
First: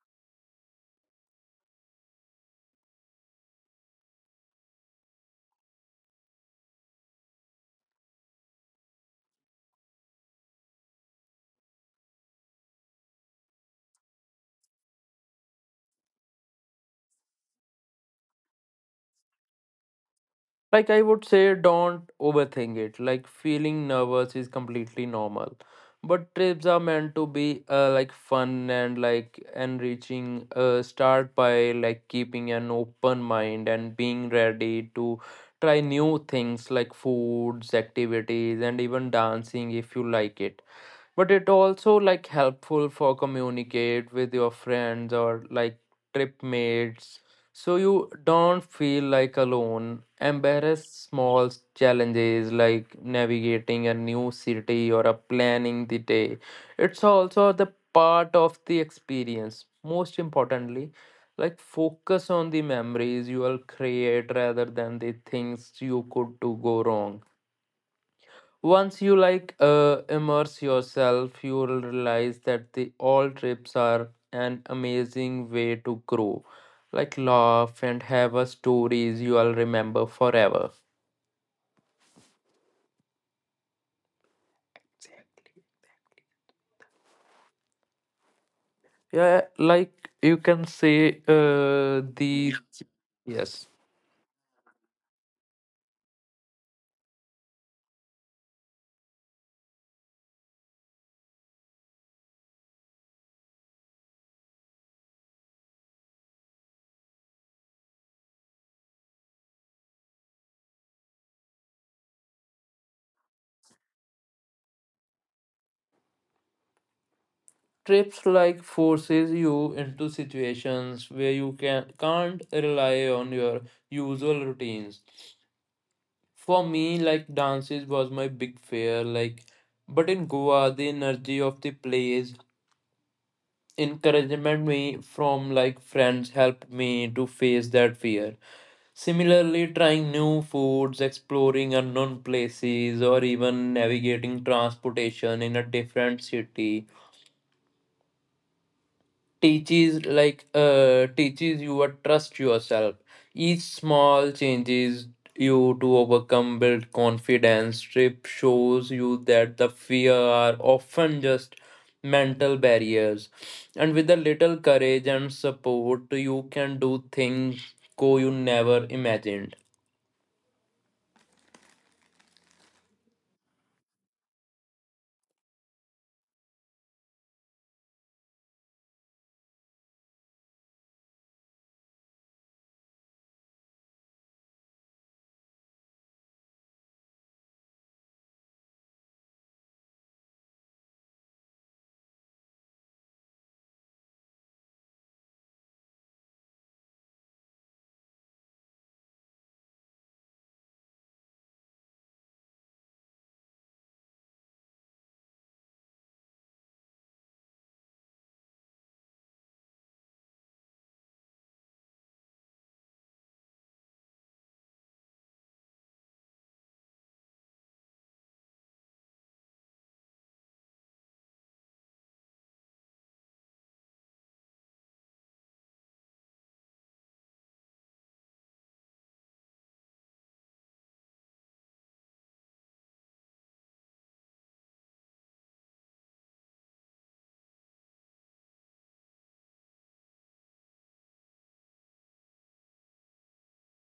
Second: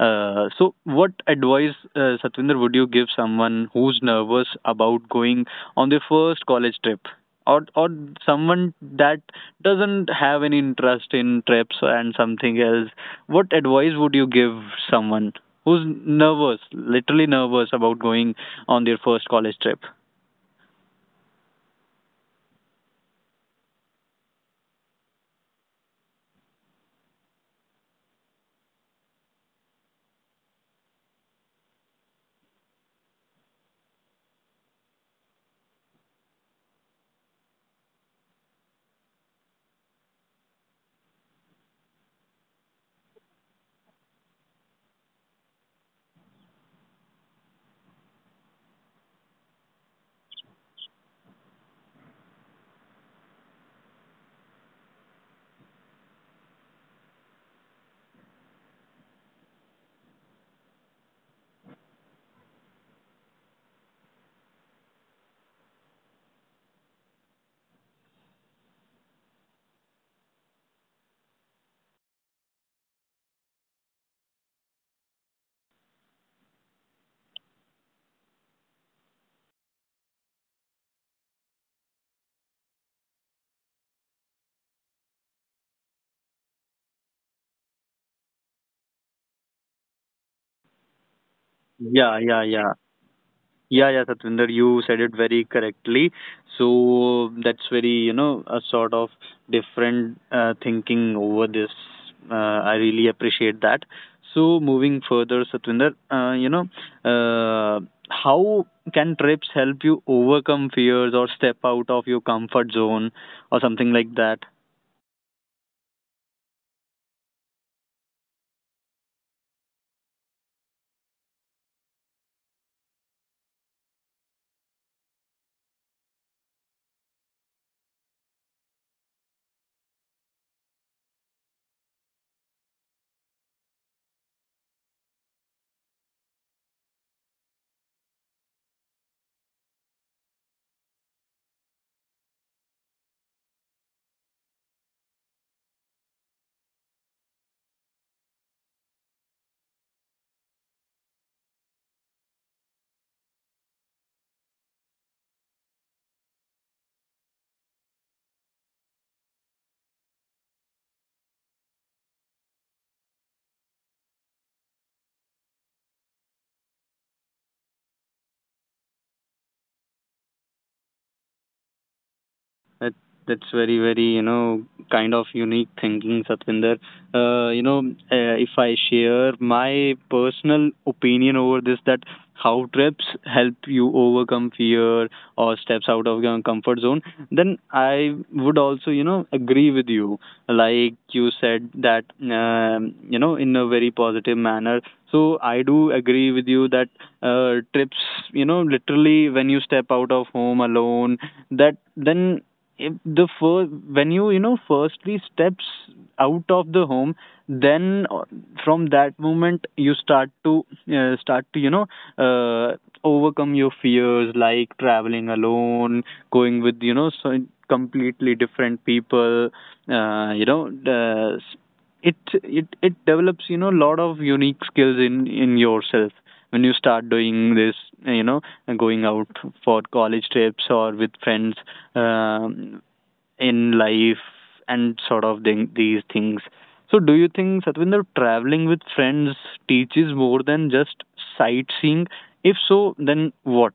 So what advice, Satvinder, would you give someone who's nervous about going on their first college trip, or someone that doesn't have any interest in trips and something else? What advice would you give someone who's nervous, literally nervous, about going on their first college trip?
Like I would say, don't overthink it. Like feeling nervous is completely normal. But trips are meant to be like fun and like enriching. Start by like keeping an open mind and being ready to try new things like foods, activities, and even dancing if you like it. But it also like helpful for communicate with your friends or like trip mates, so you don't feel like alone. Embrace small challenges like navigating a new city or a planning the day, it's also the part of the experience. Most importantly, like focus on the memories you will create rather than the things you could do go wrong. Once you like immerse yourself, you will realize that the all trips are an amazing way to grow, like laugh and have a stories you will remember forever. Yeah, like you can say,
Yeah, yeah,
the
yeah.
yes.
Yeah, yeah, Satvinder, you said it very correctly. So that's very, you know, a sort of different thinking over this. I really appreciate that. So moving further, Satvinder, you know, uh, how can trips help you overcome fears or step out of your comfort zone or something like that?
Trips like forces you into situations where you can't rely on your usual routines. For me, like dances was my big fear. Like, but in Goa, the energy of the place, encouragement me from like friends helped me to face that fear. Similarly, trying new foods, exploring unknown places, or even navigating transportation in a different city teaches like teaches you to trust yourself. Each small changes you to overcome build confidence. Trip shows you that the fear are often just mental barriers, and with a little courage and support you can do things go you never imagined.
That that's very very you know kind of unique thinking, Satvinder. You know, if I share my personal opinion over this, that how trips help you overcome fear or steps out of your comfort zone, then I would also you know agree with you. Like you said that you know in a very positive manner. So I do agree with you that trips, you know, literally when you step out of home alone, that then if the first when you know firstly steps out of the home, then from that moment you start to you know uh, overcome your fears, like traveling alone, going with you know so completely different people, you know, it it develops you know a lot of unique skills in yourself when you start doing this, you know, and going out for college trips or with friends, um, in life and sort of thing, these things. So do you think, Satvinder, traveling with friends teaches more than just sightseeing? If so, then what?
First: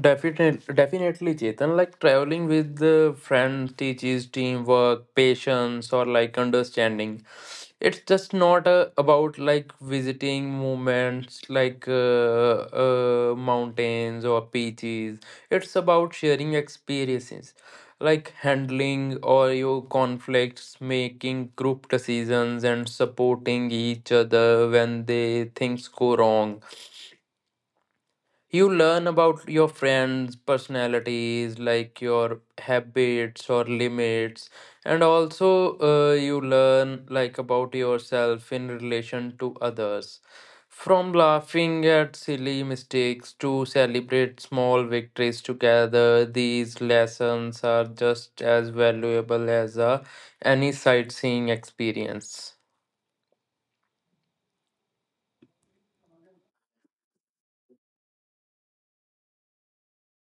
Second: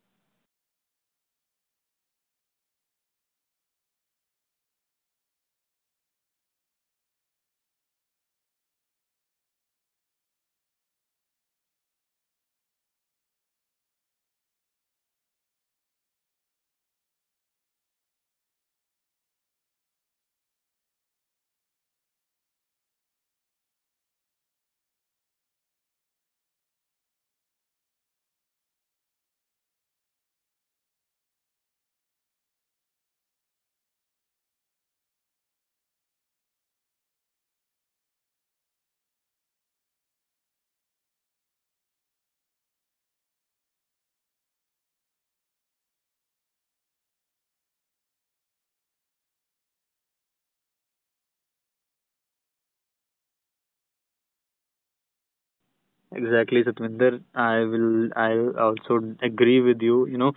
Definitely, definitely, Chetan. Like traveling with the friends teaches teamwork, patience, or like understanding. It's just not about like visiting moments like mountains or beaches. It's about sharing experiences, like handling or your conflicts, making group decisions, and supporting each other when they things go wrong. You learn about your friends personalities, like your habits or limits, and also you learn like about yourself in relation to others. From laughing at silly mistakes to celebrate small victories together, these lessons are just as valuable as a any sightseeing experience.
Exactly, Satvinder. I will. I also agree with you. You know,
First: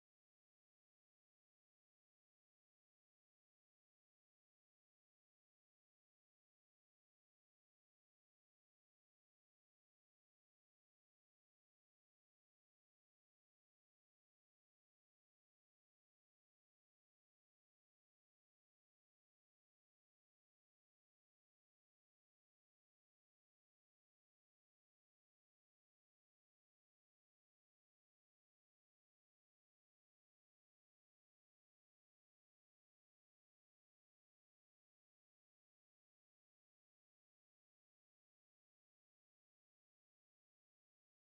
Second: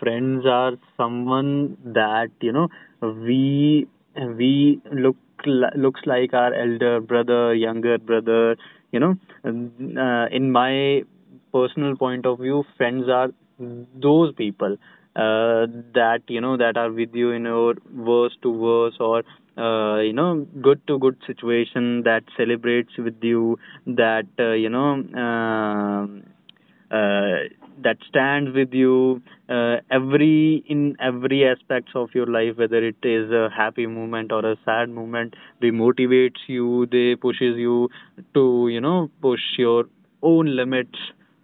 friends are someone that you know we we look looks like our elder brother, younger brother. You know, in my personal point of view, friends are those people uh, that are with you in your worst to worst or good to good situation, that celebrates with you, that um uh, that stands with you every in every aspects of your life, whether it is a happy moment or a sad moment. They motivates you, they pushes you to push your own limits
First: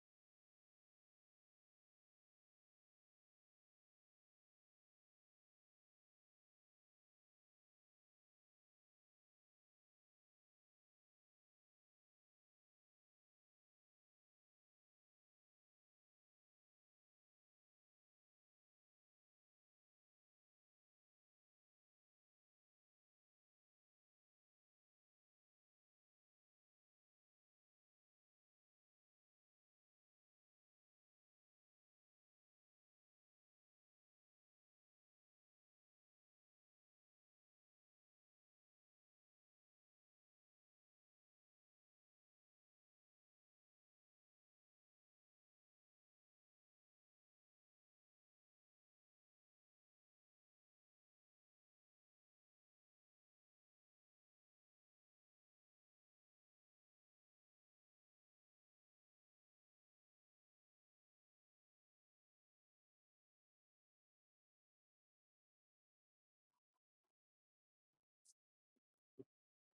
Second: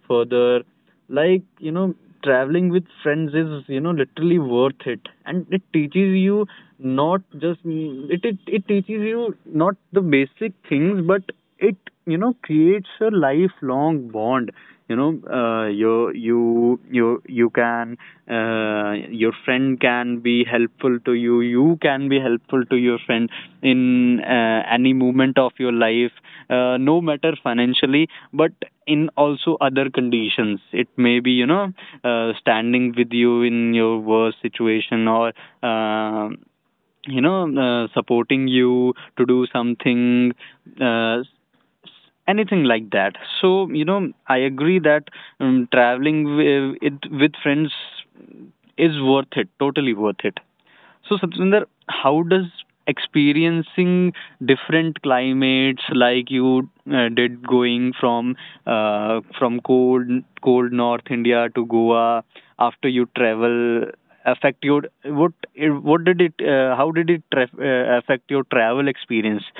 further. like you know traveling with friends is literally worth it, and it teaches you not just it teaches you not the basic things, but it creates a lifelong bond. You know uh, you you you you can uh, uh, your friend can be helpful to you, you can be helpful to your friend in any moment of your life, no matter financially, but in also other conditions. It may be standing with you in your worst situation, or uh, you know supporting you to do something, uh, anything like that. So I agree that, traveling with friends is worth it, totally worth it. So, Satvinder, how does experiencing different climates, like you did, going from uh, from cold cold north India to Goa after you travel, affect your, what what did it how did it affect your travel experience?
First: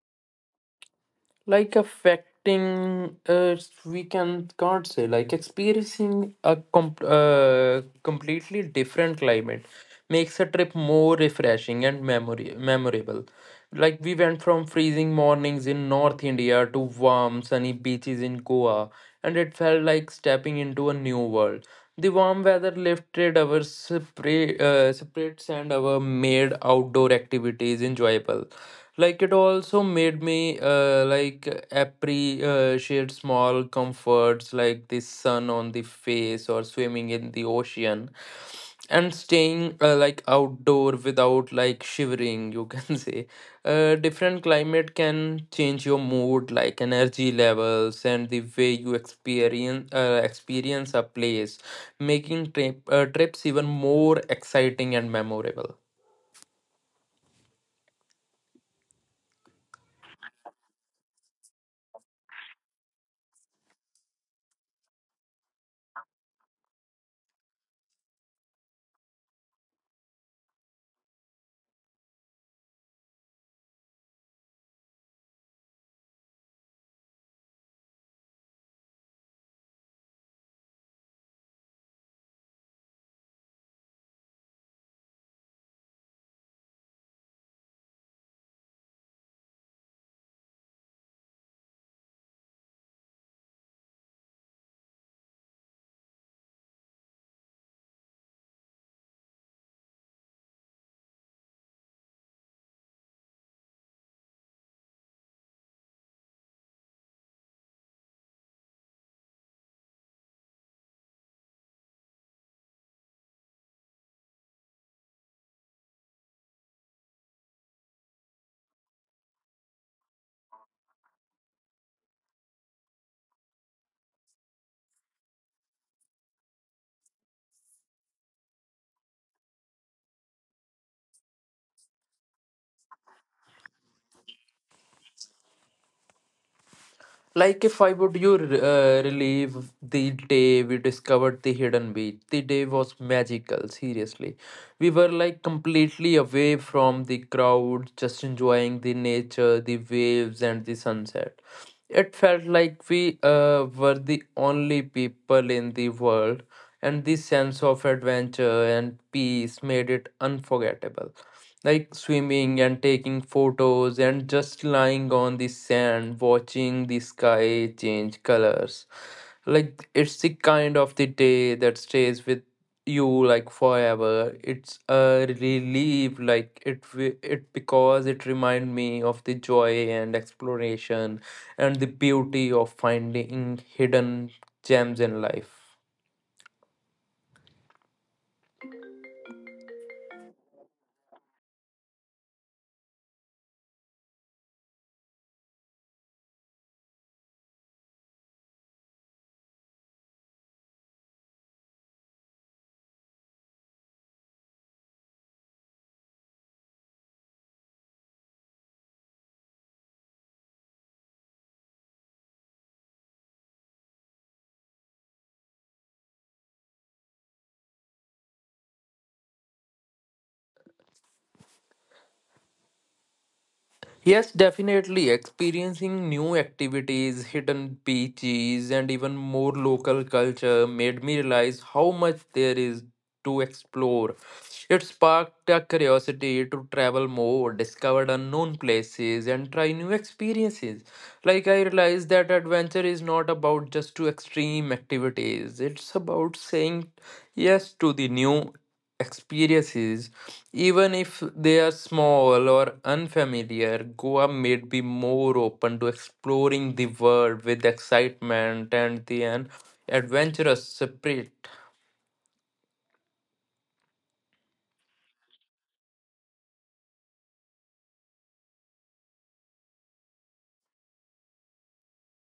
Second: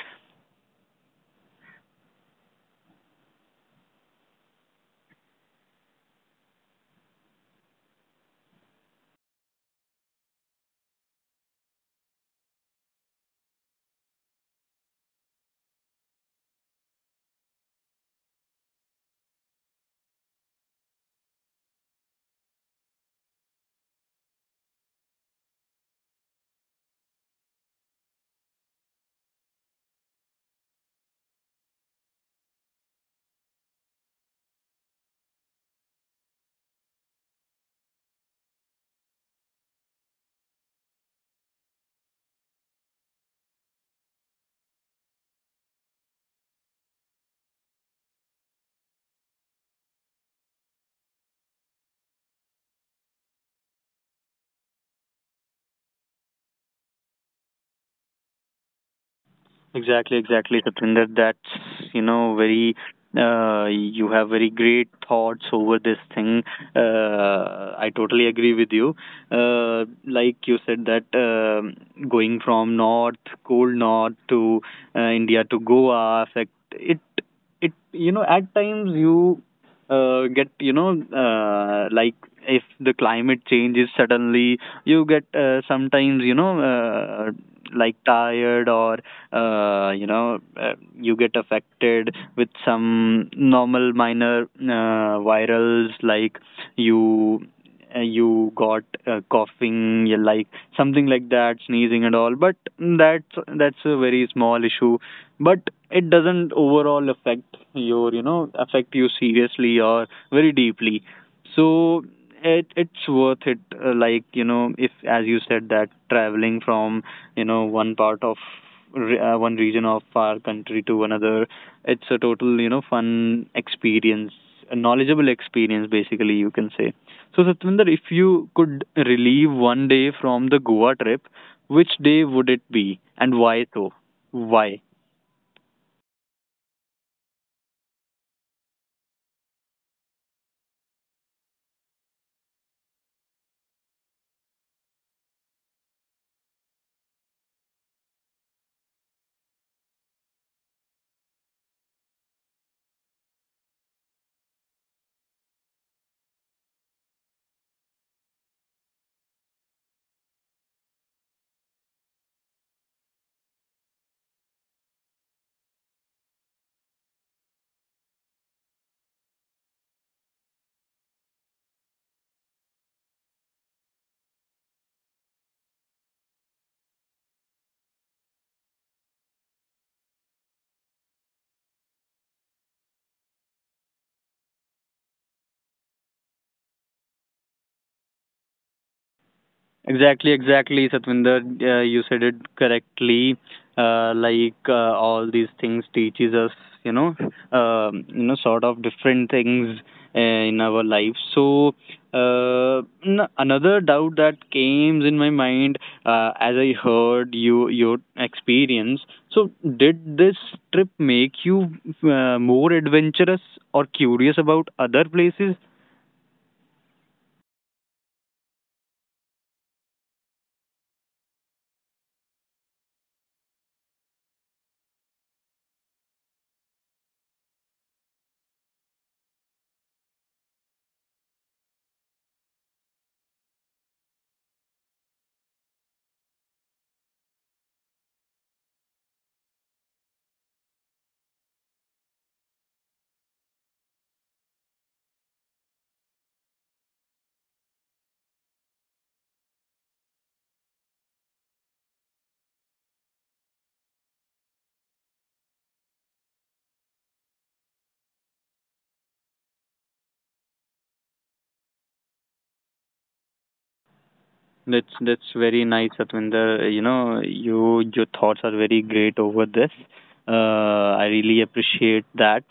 Like affecting we can't say like experiencing a completely different climate makes a trip more refreshing and memory memorable. Like we went from freezing mornings in North India to warm sunny beaches in Goa, and it felt like stepping into a new world. The warm weather lifted our separates and our made outdoor activities enjoyable. Like it also made me like appreciate small comforts like the sun on the face or swimming in the ocean and staying like outdoor without like shivering, you can say. Uh, different climate can change your mood, like energy levels and the way you experience a place, making trips even more exciting and memorable.
Exactly, exactly, Satinder. That's very you have very great thoughts over this thing. I totally agree with you. Like you said that, going from north, cold north to India to Goa affect it. You know, at times you get, like if the climate changes suddenly, you get, sometimes, like tired, or uh, you know uh, you get affected with some normal minor virals, like you you got coughing, you like something like that, sneezing and all. But that's a very small issue. But it doesn't overall affect your, affect you seriously or very deeply. So it's worth it. Like you know if as you said that, traveling from one part of, one region of our country to another, it's a total, fun experience, a knowledgeable experience basically, you can say. So, Satvinder, if you could relieve one day from the Goa trip, which day would it be and why? Why
Like if I would you relive the day we discovered the hidden beach. The day was magical, seriously. We were like completely away from the crowd, just enjoying the nature, the waves, and the sunset. It felt like we were the only people in the world, and this sense of adventure and peace made it unforgettable. Like swimming and taking photos, and just lying on the sand, watching the sky change colors. Like it's the kind of the day that stays with you like forever. It's a relief, like it because it remind me of the joy and exploration and the beauty of finding hidden gems in life.
Exactly, exactly, Satvinder. You said it correctly. Uh, like uh, all these things teaches us, you know, sort of different things in our life. So another doubt that came in my mind as I heard you, your experience. So, did this trip make you more adventurous or curious about other places?
Yes, definitely. Experiencing new activities, hidden beaches, and even more local culture made me realize how much there is to explore. It sparked a curiosity to travel more, discover unknown places, and try new experiences. Like I realized that adventure is not about just to extreme activities. It's about saying yes to the new experiences, even if they are small or unfamiliar. Goa made me more open to exploring the world with excitement and the an adventurous spirit.
That's very nice, Satvinder. You know, your thoughts are very great over this. Uh, I really appreciate that.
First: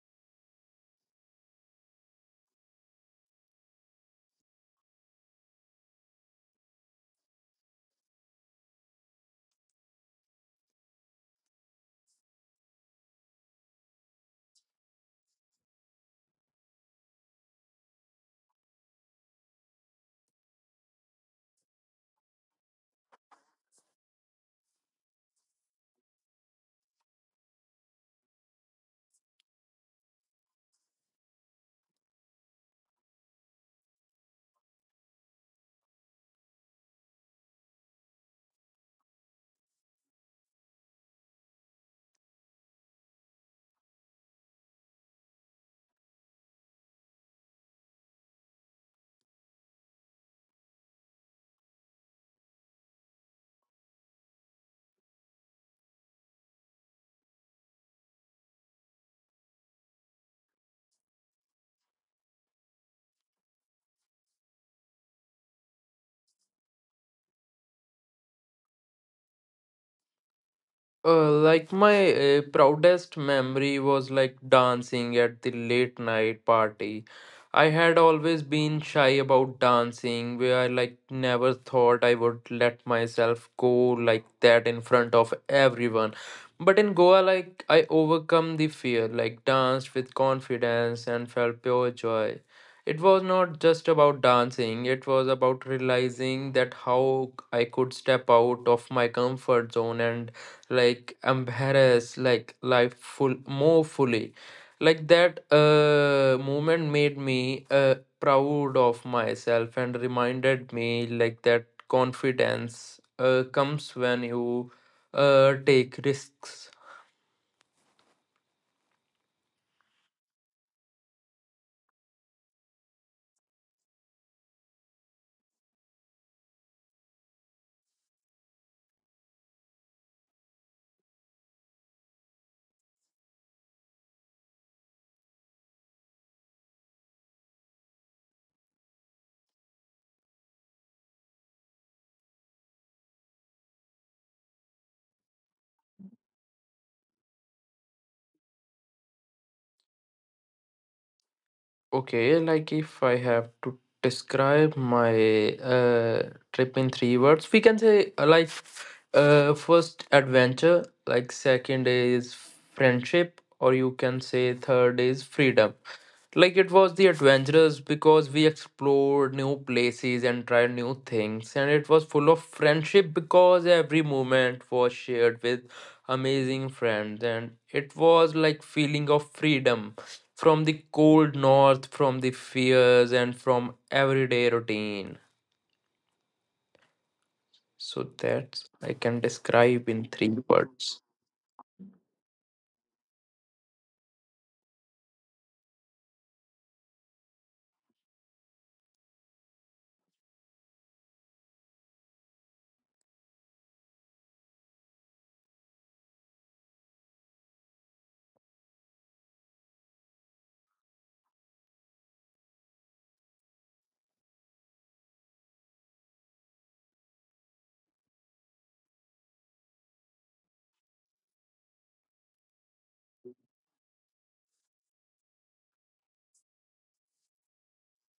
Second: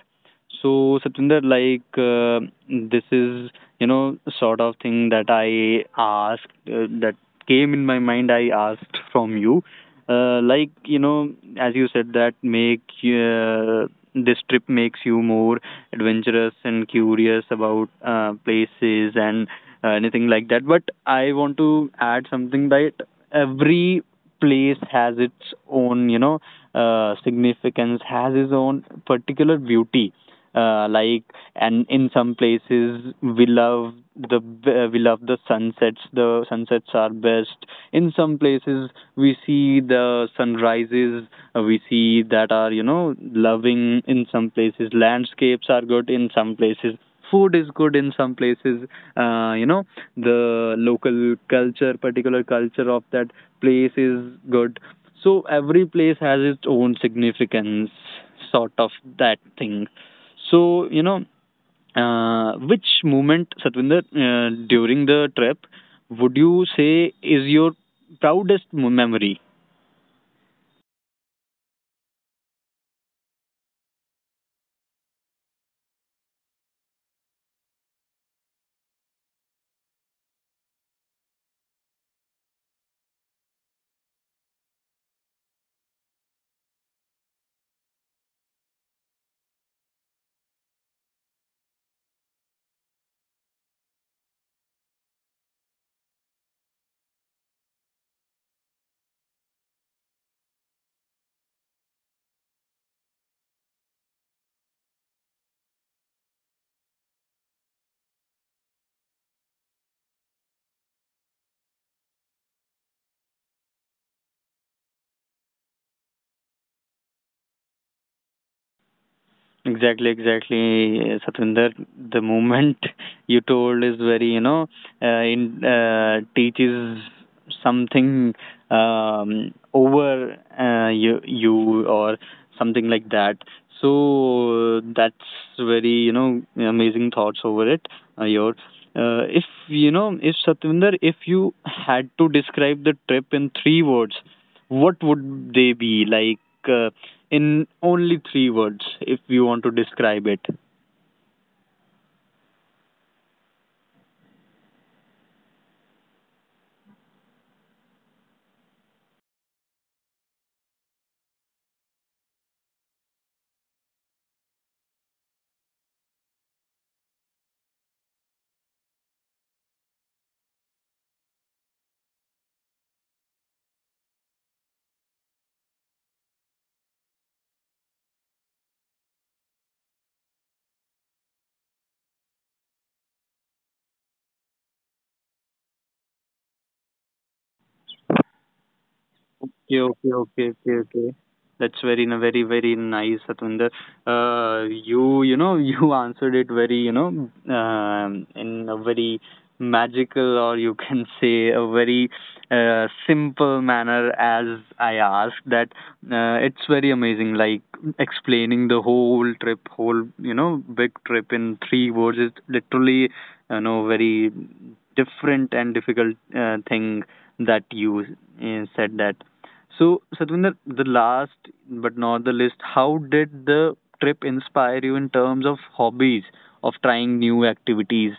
So, Satvinder, this is sort of thing that I asked, that came in my mind. I asked from you, uh, like you know, as you said that, make this trip makes you more adventurous and curious about places and anything like that. But I want to add something, that every place has its own, you know, significance, has its own particular beauty. Uh, like, and in some places we love the sunsets. The sunsets are best. In some places we see the sunrises. We see that are, you know, loving. In some places landscapes are good. In some places food is good. In some places, uh, you know the local culture, particular culture of that place, is good. So every place has its own significance, sort of that thing. So, you know, which moment, Satvinder, during the trip, would you say is your proudest memory?
Like my proudest memory was like dancing at the late night party. I had always been shy about dancing, where I like never thought I would let myself go like that in front of everyone. But in Goa, like I overcome the fear, like danced with confidence and felt pure joy. It was not just about dancing, it was about realizing that how I could step out of my comfort zone and like embrace like life full more fully, like that moment made me proud of myself and reminded me like that confidence comes when you take risks.
Exactly, exactly, Satvinder. The moment you told is very, you know in teaches something, over you you or something like that. So that's very, you know, amazing thoughts over it. Your If you know, if, Satvinder, if you had to describe the trip in 3 words, what would they be, like, uh, in only three words, if you want to describe it?
Okay, like if I have to describe my trip in three words, we can say, like, first adventure, like second is friendship, or you can say third is freedom. Like it was the adventurous because we explored new places and tried new things, and it was full of friendship because every moment was shared with amazing friends, and it was like feeling of freedom from the cold north, from the fears, and from everyday routine. So that's I can
Okay,
describe in
okay,
three
okay, okay,
words.
okay. That's very, very nice, Satwinder. You, you know, you answered it very, you know, in a very magical, or you can say, a very simple manner, as I asked that. It's very amazing, like explaining the whole trip, whole, you know, big trip in three words is literally, you know, very different and difficult thing that you said that. So, Satvinder, the last but not the least, how did the trip inspire you in terms of hobbies, of trying new activities?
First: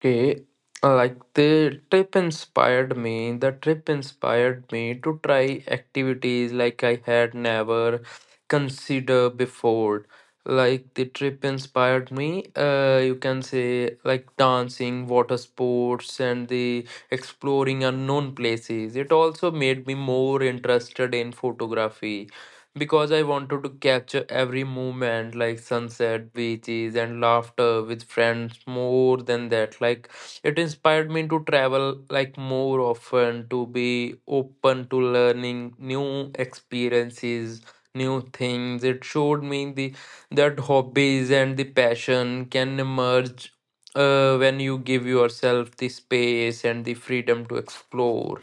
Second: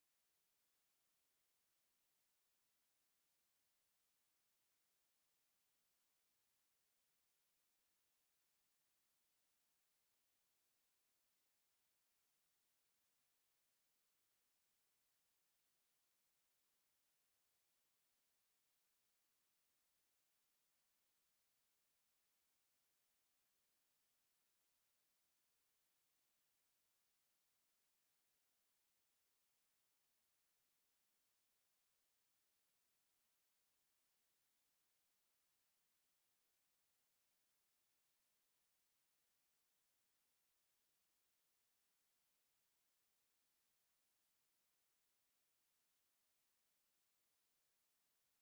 Okay, like the trip inspired me. The trip inspired me to try activities like I had never considered before. Like the trip inspired me, you can say like dancing, water sports, and the exploring unknown places. It also made me more interested in photography because I wanted to capture every moment, like sunset, beaches, and laughter with friends. More than that, like, it inspired me to travel like more often, to be open to learning new experiences, new things. It showed me the that hobbies and the passion can emerge when you give yourself the space and the freedom to explore.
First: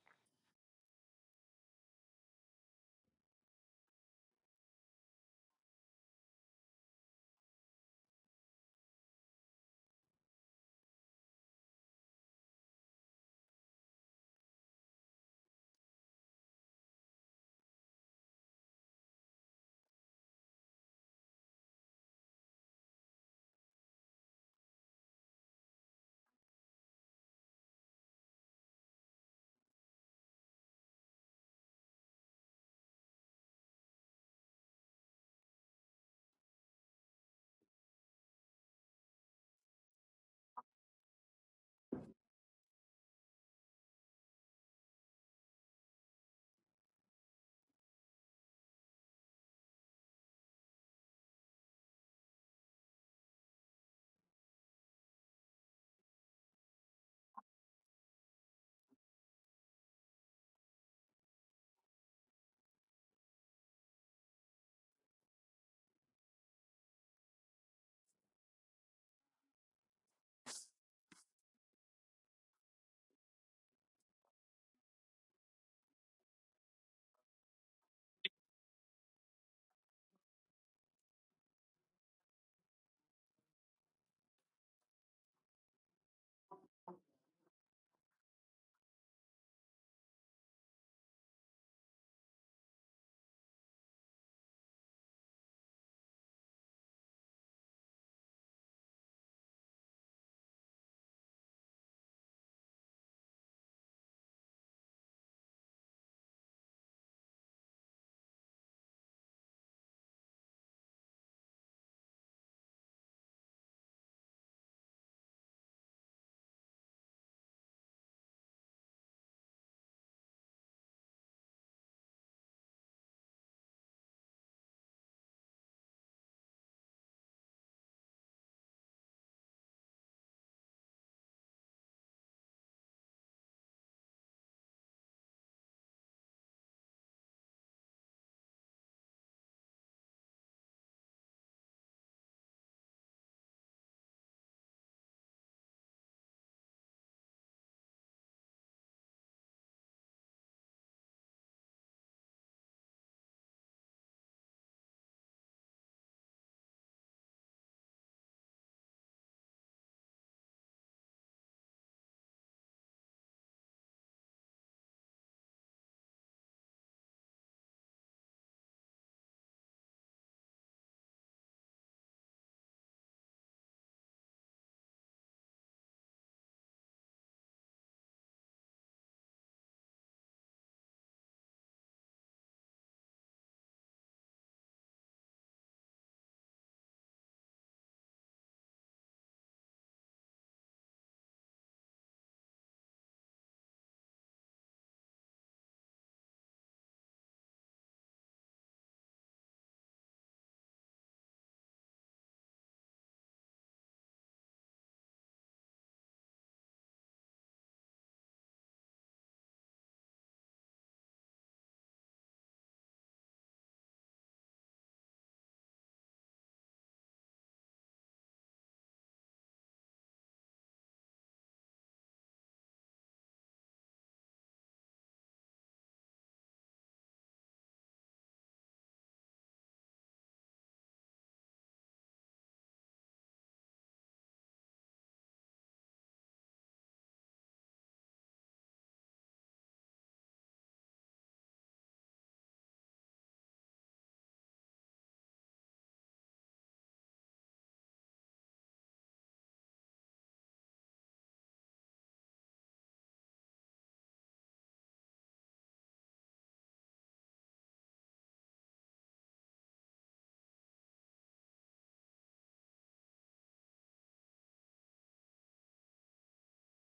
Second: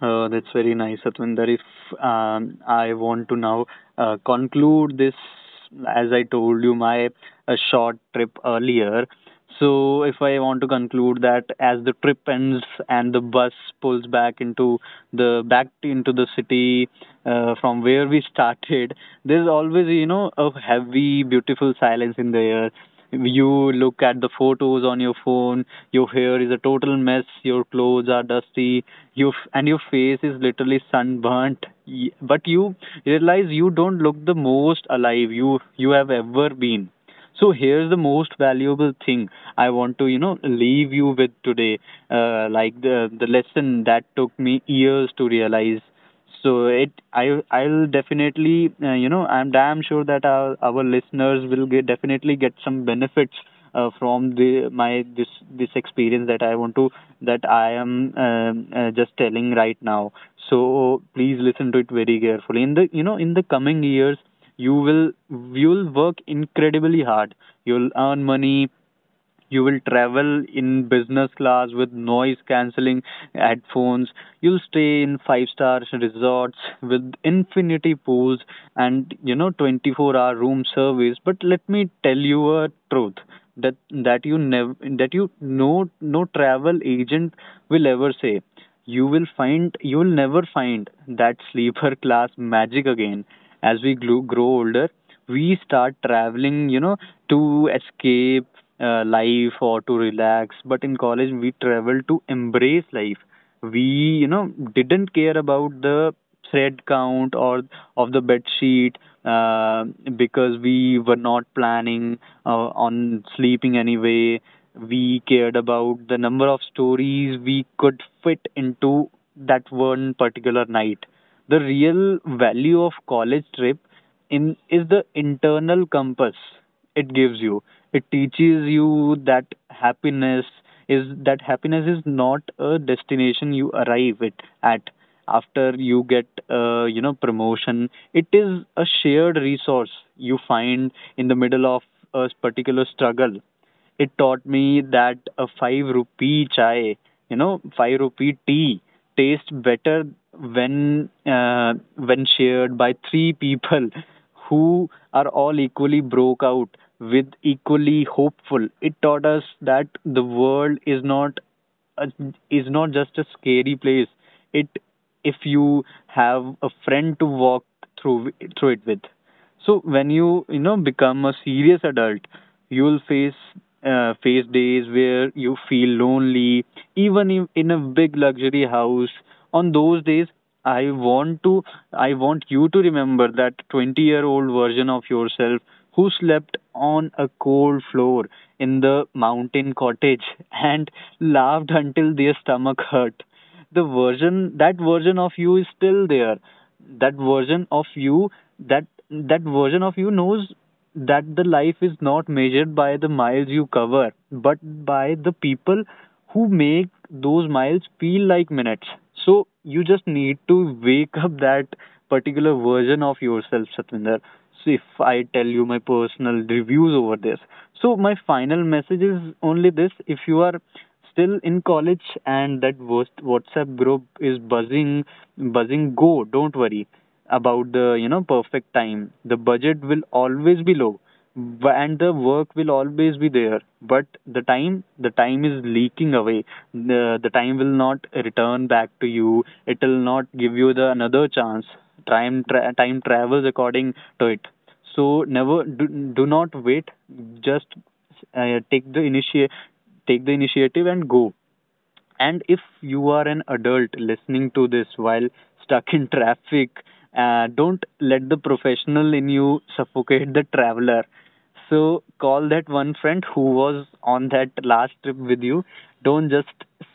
That's very nice, Satvinder. If I want to now conclude this, as I told you, my short trip earlier. So if I want to conclude that, as the trip ends and the bus pulls back into the city from where we started, there's always, you know, a heavy, beautiful silence in the air. You look at the photos on your phone. Your hair is a total mess. Your clothes are dusty. You f- and Your face is literally sunburnt. But you realize you don't look the most alive you have ever been. So here's the most valuable thing I want to, you know, leave you with today. The lesson that took me years to realize. I, I'll definitely, you know, I'm damn sure that our listeners will get definitely get some benefits from the my this experience that I want to, that I am, just telling right now. So please listen to it very carefully. In the coming years, you will you'll work incredibly hard, you'll earn money, you will travel in business class with noise cancelling headphones, you'll stay in 5 star resorts with infinity pools, and, you know, 24 hour room service. But let me tell you a truth that you never, that you, no travel agent will ever say. You will never find that sleeper class magic again. As we grow older, we start traveling, you know, to escape life or to relax. But in college, we traveled to embrace life. We, you know, didn't care about the thread count or of the bed sheet, uh, because we were not planning on sleeping anyway. We cared about the number of stories we could fit into that one particular night. The real value of college trip in is the internal compass it gives you. It teaches you that happiness is not a destination you arrive it at after you get, you know, promotion. It is a shared resource you find in the middle of a particular struggle. It taught me that a 5 rupee chai, you know, 5 rupee tea, tastes better when uh, when shared by 3 people who are all equally broke out, with equally hopeful. It taught us that the world is not a, is not just a scary place, it if you have a friend to walk through through it with. So when you know, become a serious adult, you will face days where you feel lonely, even in a big luxury house. On those days, I want to I want you to remember that 20-year-old version of yourself who slept on a cold floor in the mountain cottage and laughed until their stomach hurt. The version That version of you is still there. that version of you that version of you knows that the life is not measured by the miles you cover, but by the people who make those miles feel like minutes. So you just need to wake up that particular version of yourself, Satvinder. So if I tell you my personal reviews over this. So my final message is only this: if you are still in college and that worst WhatsApp group is buzzing go, don't worry about the, you know, perfect time. The budget will always be low, and the work will always be there, but the time is leaking away. The time will not return back to you, it will not give you the another chance. Time time travels according to it. So never do, do not wait, just uh, take the initiate take the initiative and go. And if you are an adult listening to this while stuck in traffic, don't let the professional in you suffocate the traveler. So call that one friend who was on that last trip with you. Don't just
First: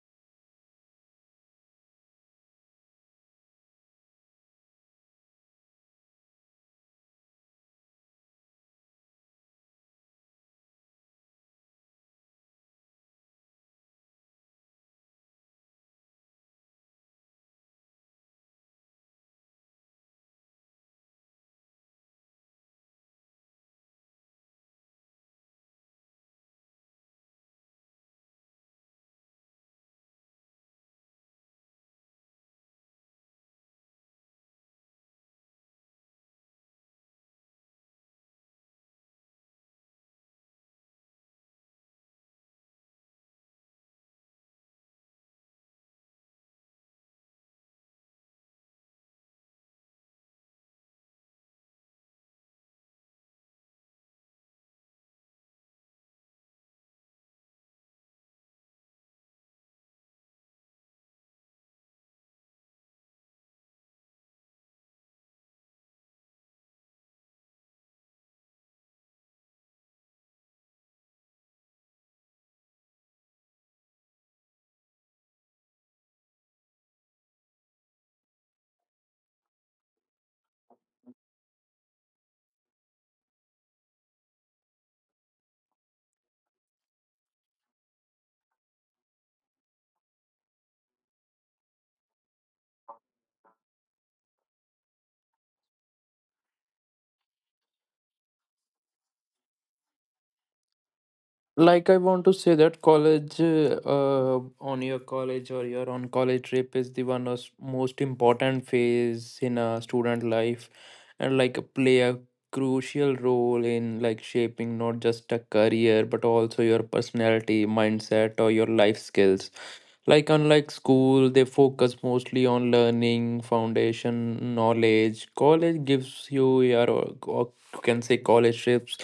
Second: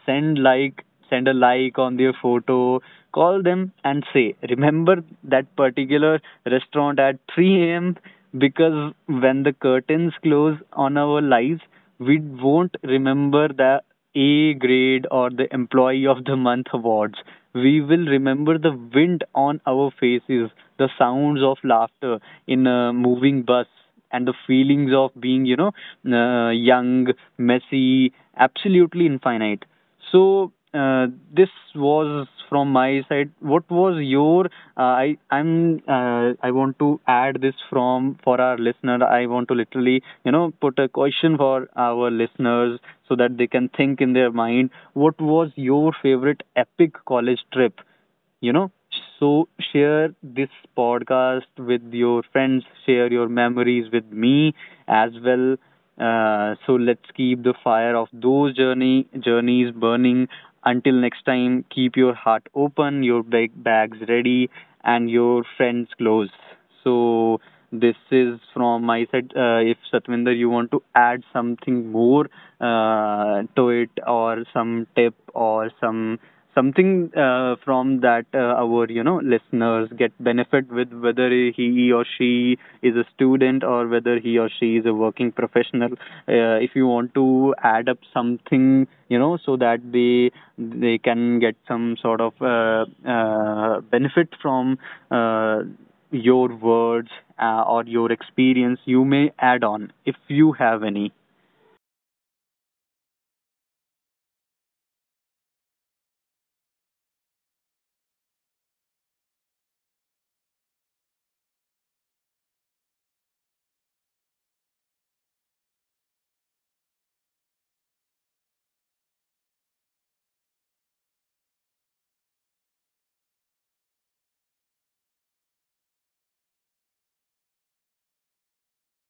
send like send a like on their photo. Call them and say, remember that particular restaurant at 3 a.m. Because when the curtains close on our lives, we won't remember the A grade or the Employee of the Month awards. We will remember the wind on our faces, the sounds of laughter in a moving bus, and the feelings of being, you know, young, messy, absolutely infinite. So this was from my side. What was your, I'm, I want to add this from for our listener. I want to literally, you know, put a question for our listeners, so that they can think in their mind, what was your favorite epic college trip, you know? So share this podcast with your friends, share your memories with me as well. So let's keep the fire of those journeys burning. Until next time, keep your heart open, your bags ready, and your friends close. So this is from my side. If, Satvinder, you want to add something more to it, or some tip, or some something from that, our, you know, listeners get benefit with, whether he or she is a student, or whether he or she is a working professional, if you want to add up something, you know, so that they can get some sort of benefit from uh, your words, or your experience, you may add on if you have any.
Like I want to say that college, on your college or your on college trip is the one of most important phase in a student life, and like play a crucial role in like shaping not just a career but also your personality, mindset, or your life skills. Like unlike school, they focus mostly on learning foundation knowledge. College gives you your, or you can say college trips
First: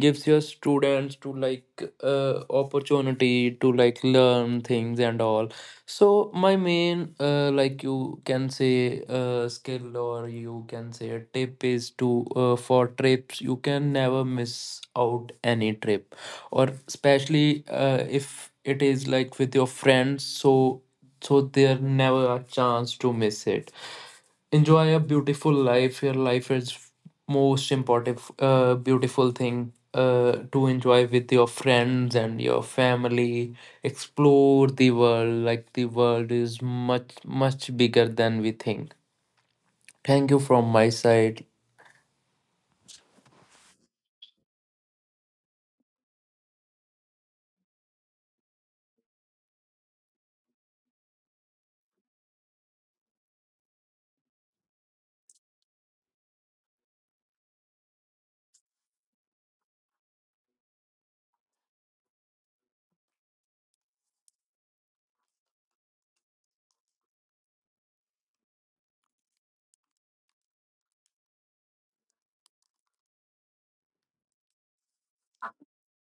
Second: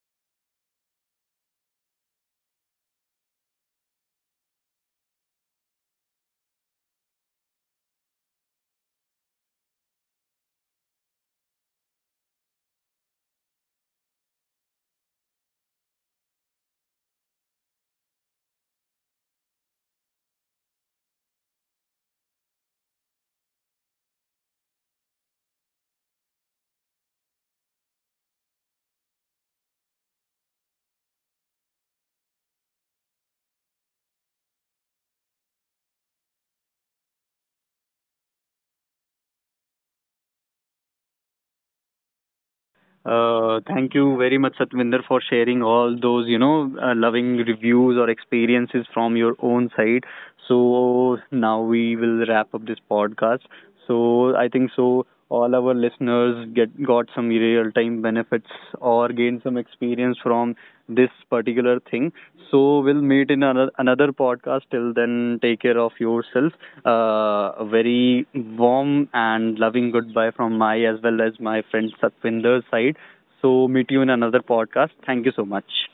gives your students to like opportunity to like learn things and all. So my main, like you can say skill or you can say a tip is to for trips, you can never miss out any trip, or especially if it is like with your friends. So there never a chance to miss it. Enjoy a beautiful life. Your life is most important beautiful thing to enjoy with your friends and your family. Explore the world. Like the world is much much bigger than we think. Thank you from my side.
Thank you very much, Satvinder, for sharing all those, you know, loving reviews or experiences from your own side. So now we will wrap up this podcast. So I think so all our listeners get got some real time benefits or gain some experience from this particular thing. So we'll meet in another podcast. Till then, take care of yourself. A very warm and loving goodbye from my as well as my friend Satwinder's side. So meet you in another podcast. Thank you so much.